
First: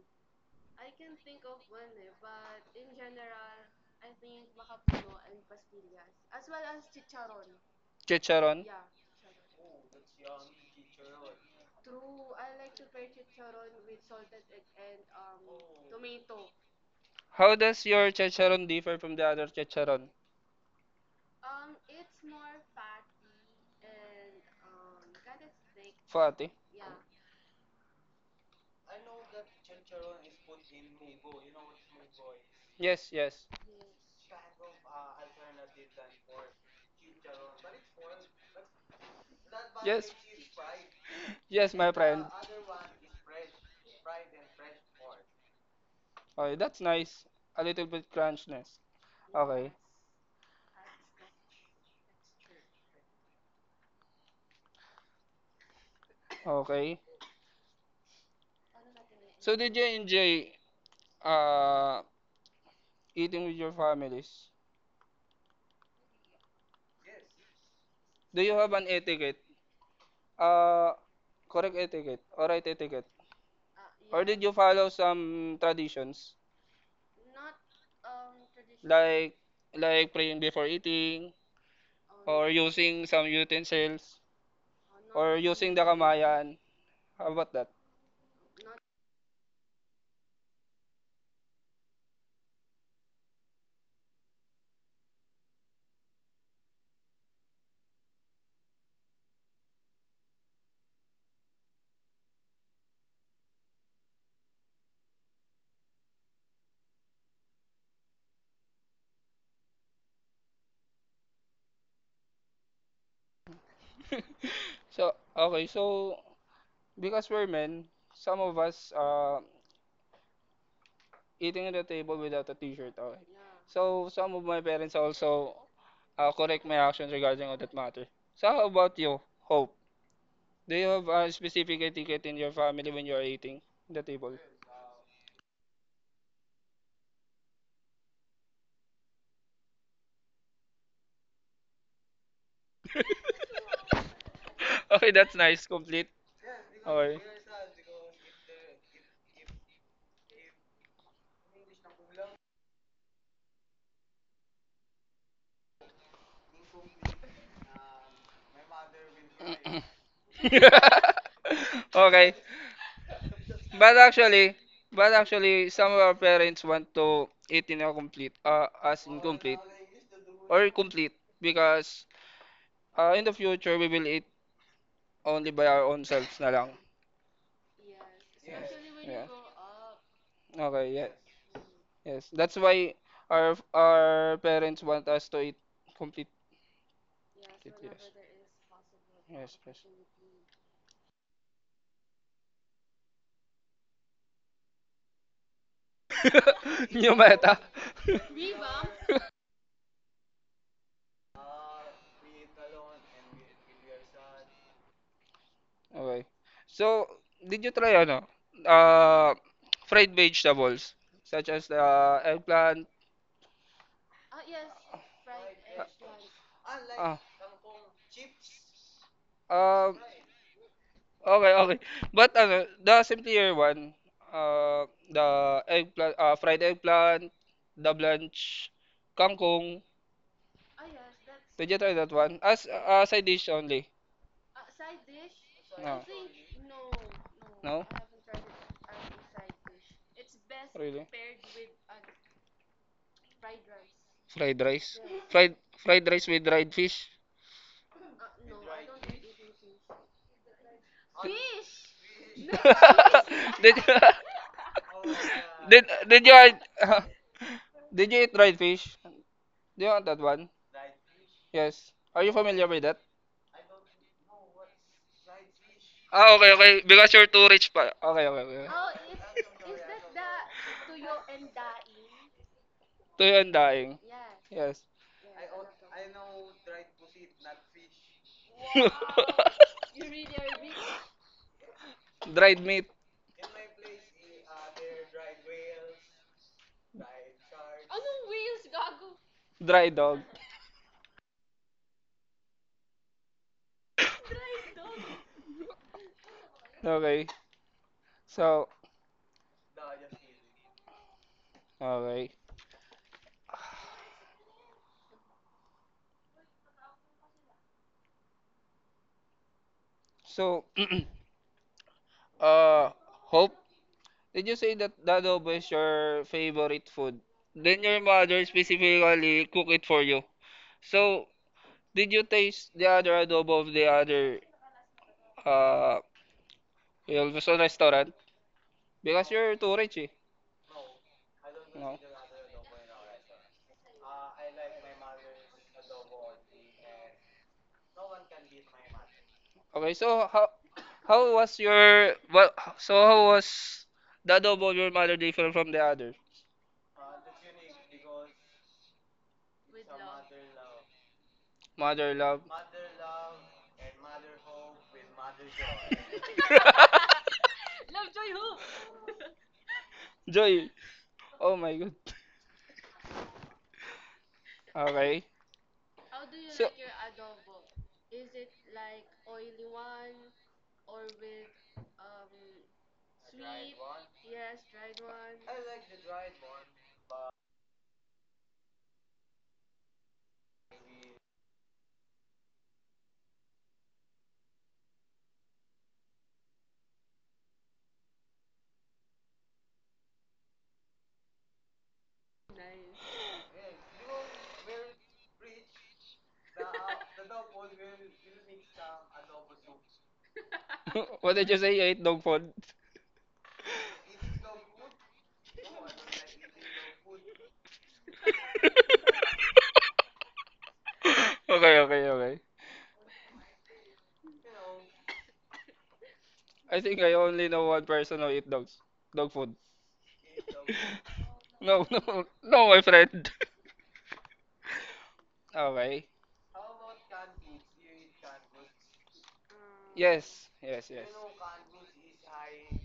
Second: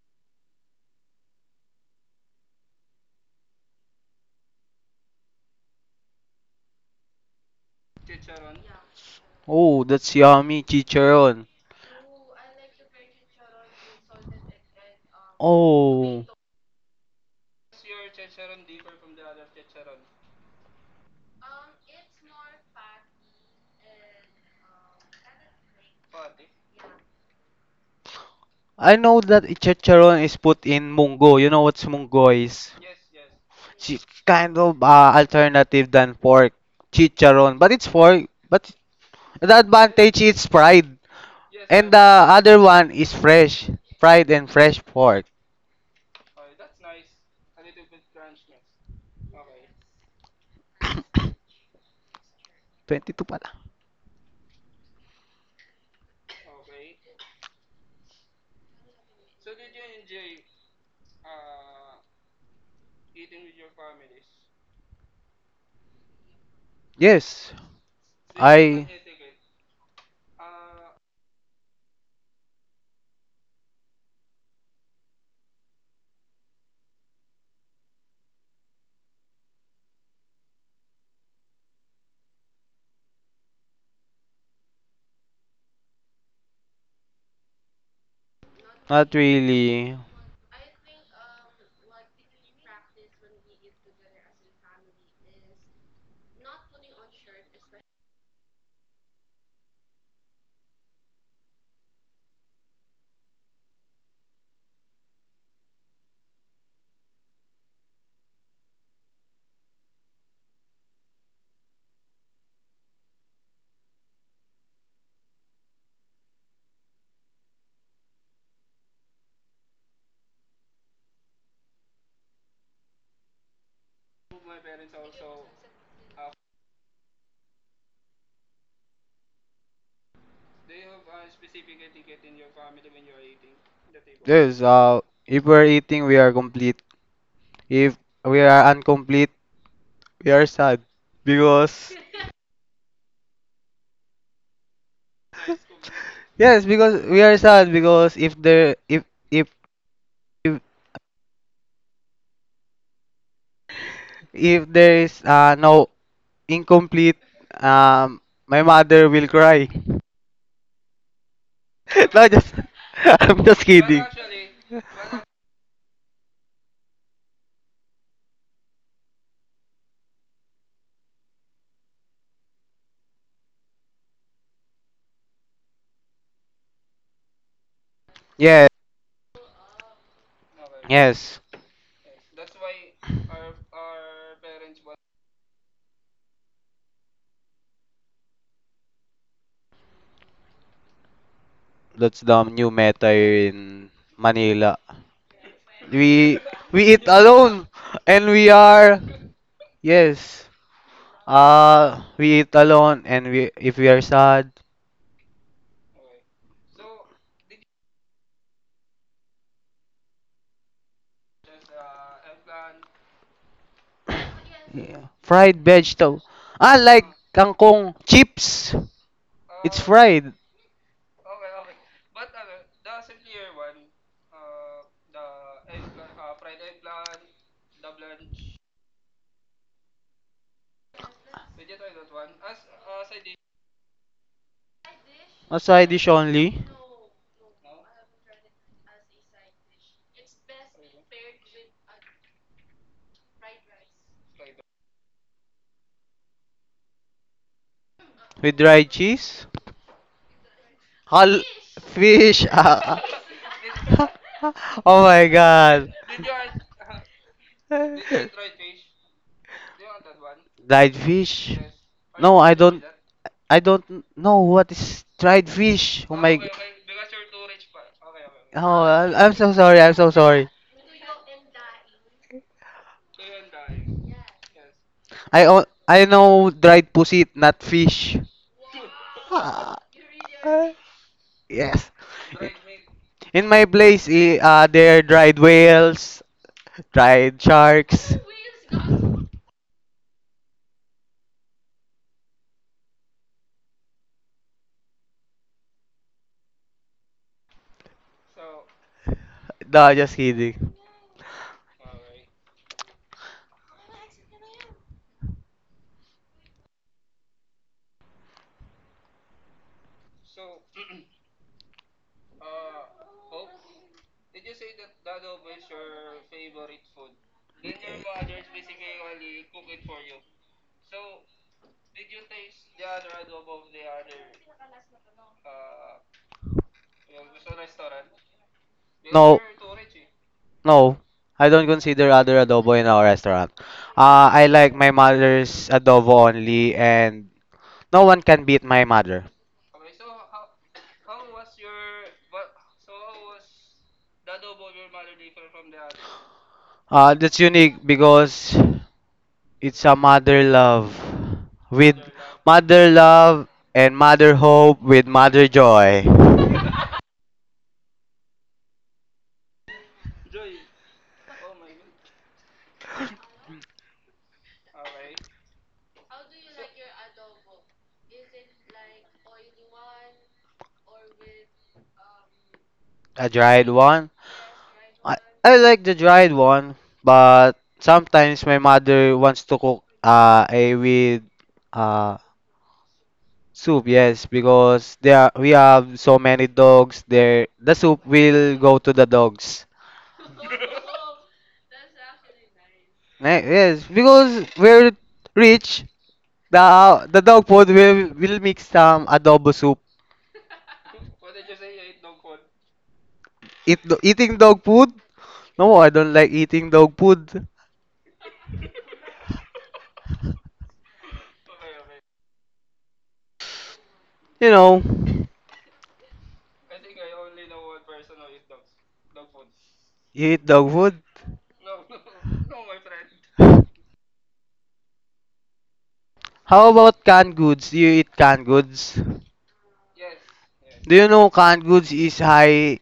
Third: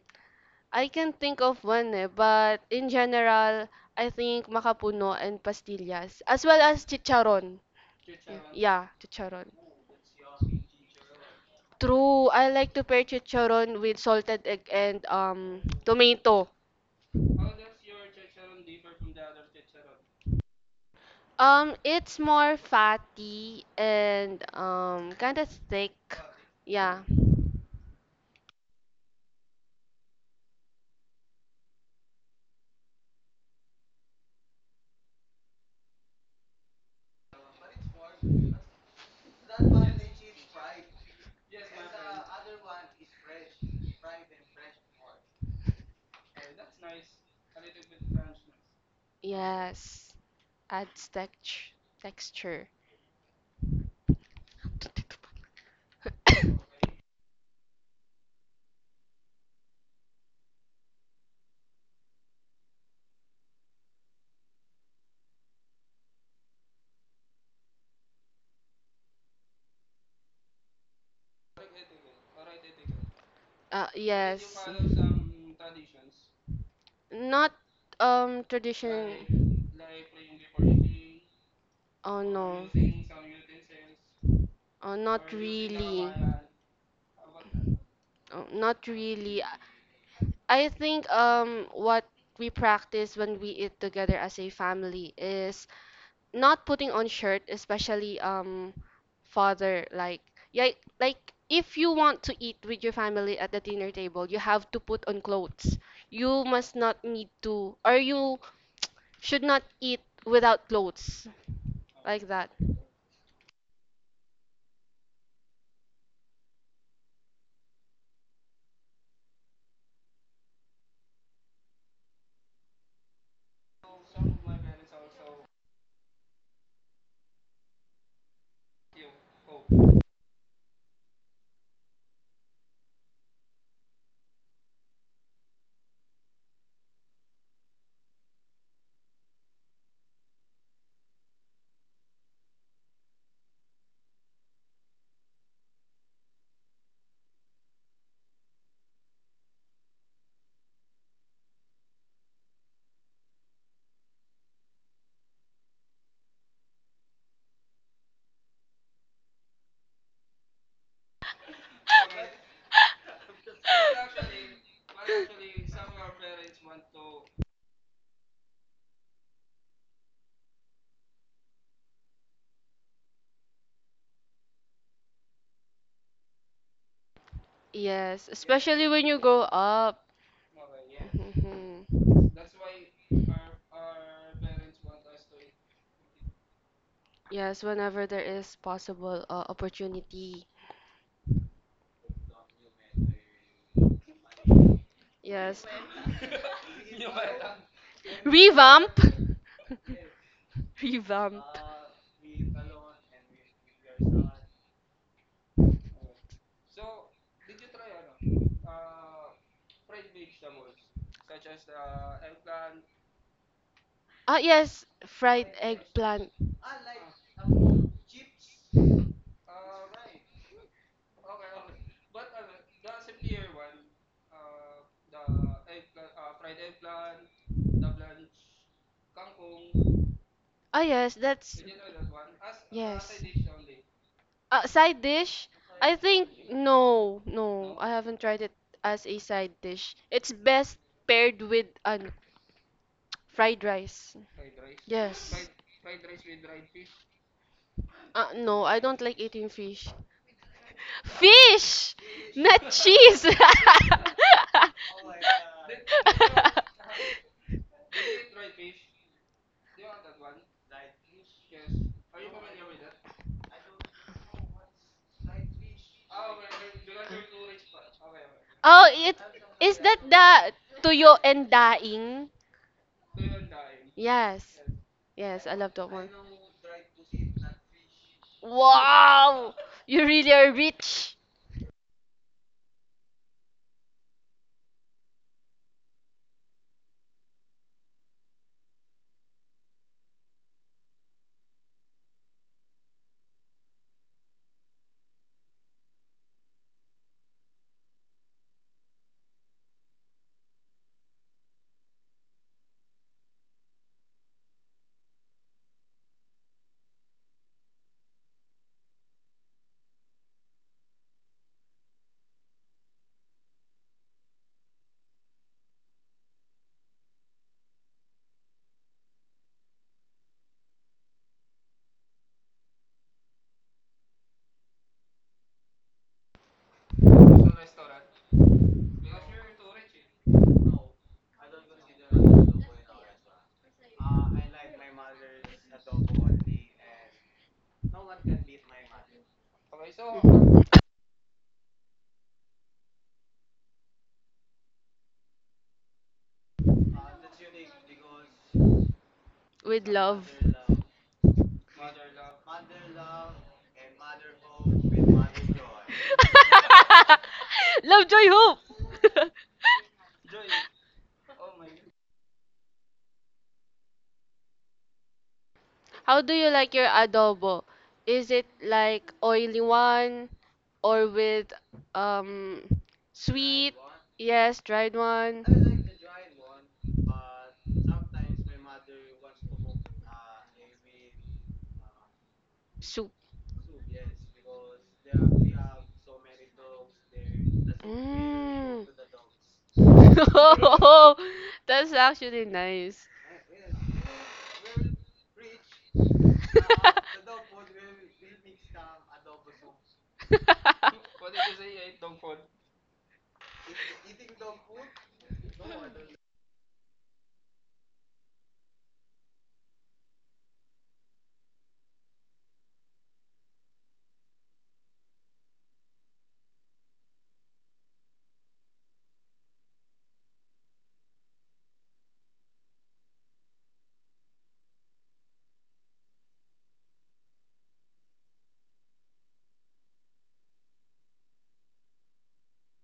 I can think of one eh, but in general, I think makapuno and pastillas, as well as chicharon. chicharon. Yeah, chicharon. Oh, that's yummy, chicharon. True, I like to pair chicharon with salted egg and Oh, tomato. How does your chicharon differ from the other chicharon? It's more fatty and kind of thick. Fatih. Yeah. I know that chicharon is put in munggo. You know what's munggo is? Yes, yes. It's kind of alternative than pork. Chicharon, but it's pork. But the Yes. advantage it's fried, Yes, and my the friend. other one is fresh, fried and fresh pork. Okay, that's nice. A little bit crunchness. Okay. Yes. Adds texture. 22 pala. Okay. So did you enjoy uh eating with your families? Yes, Do you have an I etiquette? Uh correct etiquette or right etiquette? Or did you Yes. follow some traditions? Not tradition. Like praying before eating Oh or no. using some utensils Oh, not or using the really. really. Kamayan. How about that? Oh, not not really. Really. I think what we practice when we eat together as a family is not putting on shirt, especially father, like, yeah, like, if you want to eat with your family at the dinner table, you have to put on clothes. You must not need to or you should not eat without clothes like that. So, okay, so because we're men, some of us eating at the table without a t-shirt. Okay. So, some of my parents also correct my actions regarding on that matter. So, how about you, Hope? Do you have a specific etiquette in your family when you are eating the table? Yes, if we're eating, we are complete. If we are incomplete, we are sad because Okay, that's nice, complete. yes, because Okay. we are sad because if if, if there is no incomplete, um, my mother will cry. No, Okay. just I'm just But kidding. actually, but actually, some of our parents want to eat in a complete, as incomplete or complete because in the future we will eat only by our own selves na lang. Yes, Yes, especially when you Yeah. grow up. Okay, yeah. yes, Mhm. Yes. That's why our parents want us to eat complete. Yes, whenever there Yes. is possible Yes. opportunity. that's the new meta in Manila. Yes. We we eat New meta. alone and we Revamp. are yes. Revamp. We eat alone and we if we are sad. Okay. So, did you try ano? Uh, fried vegetables such as the eggplant. Yes, Yeah. fried Fried vegetable. eggplant. Ah, like Ah, kangkong chips. It's um, fried. okay, okay. But ano, the simpler one, the eggplant, fried eggplant, the blanch, kangkong. Yes, that's Did you try that one? As a yes. side dish only. Side dish? A side I No, dish think only. no, no. no, I haven't tried it as a side dish. It's best really. paired with an fried rice. Fried rice, Yes. fried fried rice with dried fish. With No, I dried don't like cheese. eating fish. Hal Fish, fish. not Ah. cheese. did, Ah. Oh my did god. did you did you eat dried fish? Do you want that one? Dried fish. Yes. Are you No, I familiar with don't. that? I don't know what is dried fish. Oh Ah, my. Okay, okay. Because you're too rich pa. Okay, okay, okay. Oh, Oh, it I'm so is sorry. I'm that so sorry. the tuyo and daing? Tuyo and daing. Yes. Yes. Yes. I Yes, I o- love that I one. know dried pussy, not fish. Wow! Ah, You really are rich. yes. Dried meat, In my place, there are dried whales, dried sharks. dried dog. Okay. So, No, just kidding. okay. So, uh, Hope, did you say that the adobo is your favorite food? Then your mother specifically cook it for you. So, did you taste the other adobo of the other uh Ilveson restaurant? Because No, you're too rich eh. no. I don't No. consider other adobo in our restaurant. I like my mother's adobo only, and no one can beat my mother. Okay, so how was your well, so how was the adobo of your mother different from the other? That's unique because it's With a love. mother love with Mother love. Mother mother love and mother hope with mother joy. love. Love, joy, hope. Joy. Oh my god. Okay. How do you So like your adobo? Is it like oily one or with um A dried sweet? one? Yes, dried I, one. I like the dried one, but sometimes my mother wants to cook a with uh Soup. soup, yes, because there are, we have so many dogs there. The soup will go Mm. to the dogs. Oh, that's actually nice. Yes, because we're rich, the dog food will mix some adobo soup. what did you say you ate dog food? Eating dog food? No, I don't like eating dog food. Okay, okay, okay. You know, I think I only know one person who eat dogs. Dog food. you eat dog food? No, no, no, my friend. Okay. How about canned goods? Do you eat canned goods? Yes, yes, Do yes. you know canned goods is high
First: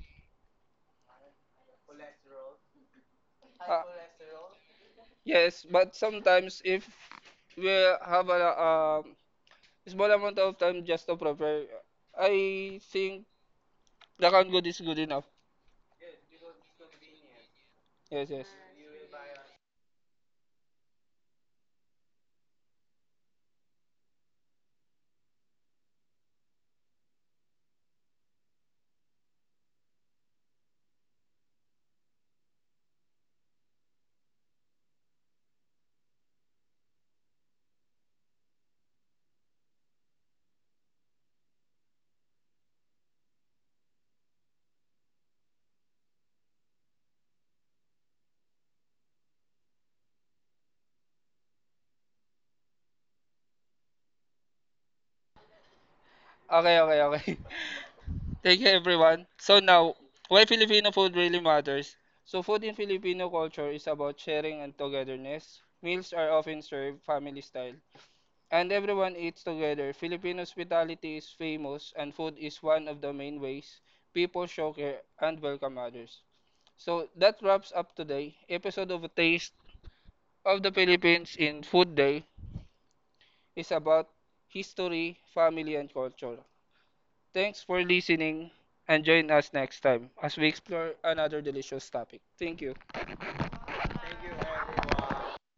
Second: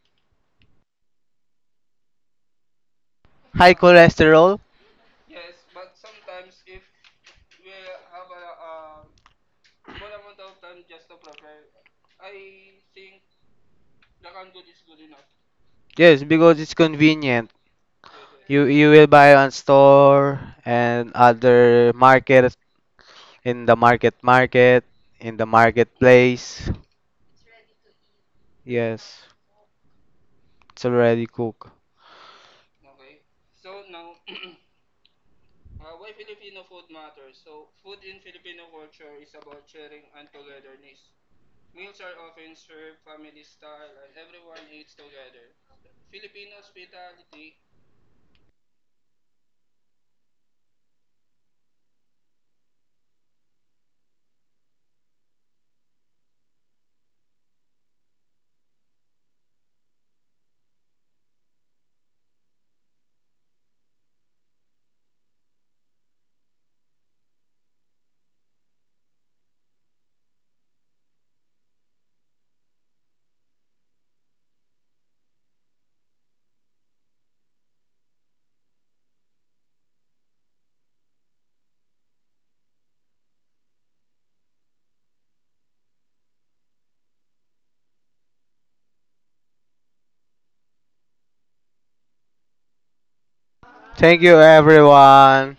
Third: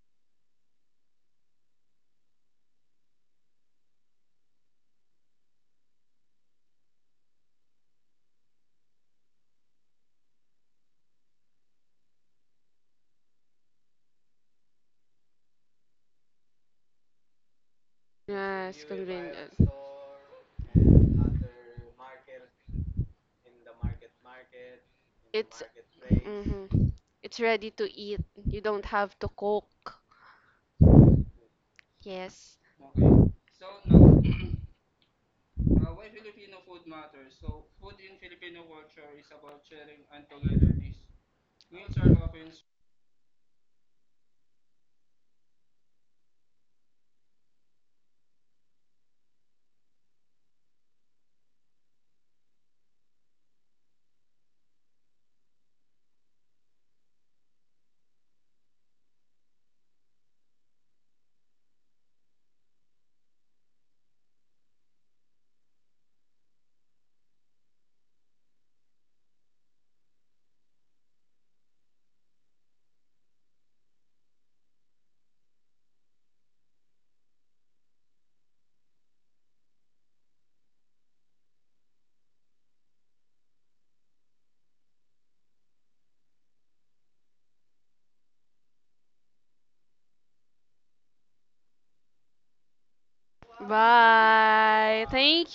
high Uh, cholesterol? yes, but sometimes if we have a small amount of time just to prepare, I think the canned good is good enough. Yes, because it's convenient. Yes, yes. You Yeah, it's you will buy on convenient. store and other market in the market market in the It's marketplace. mm-hmm. It's ready to eat. You don't have Yes, to cook. it's already cooked. Yes. Okay, okay, okay. Thank you, everyone. So now, why Filipino food really matters? So food in Filipino culture is about sharing and togetherness. Meals are often served family style. And everyone eats together. Filipino hospitality is famous, and food is one of the main ways people show care and welcome others. So that wraps up today. Episode of A Taste of the Philippines in Food Day is about history, family, and culture. Thanks for listening and join us next time as we explore another delicious topic. Thank you. Thank you Bye. Thank you. everyone.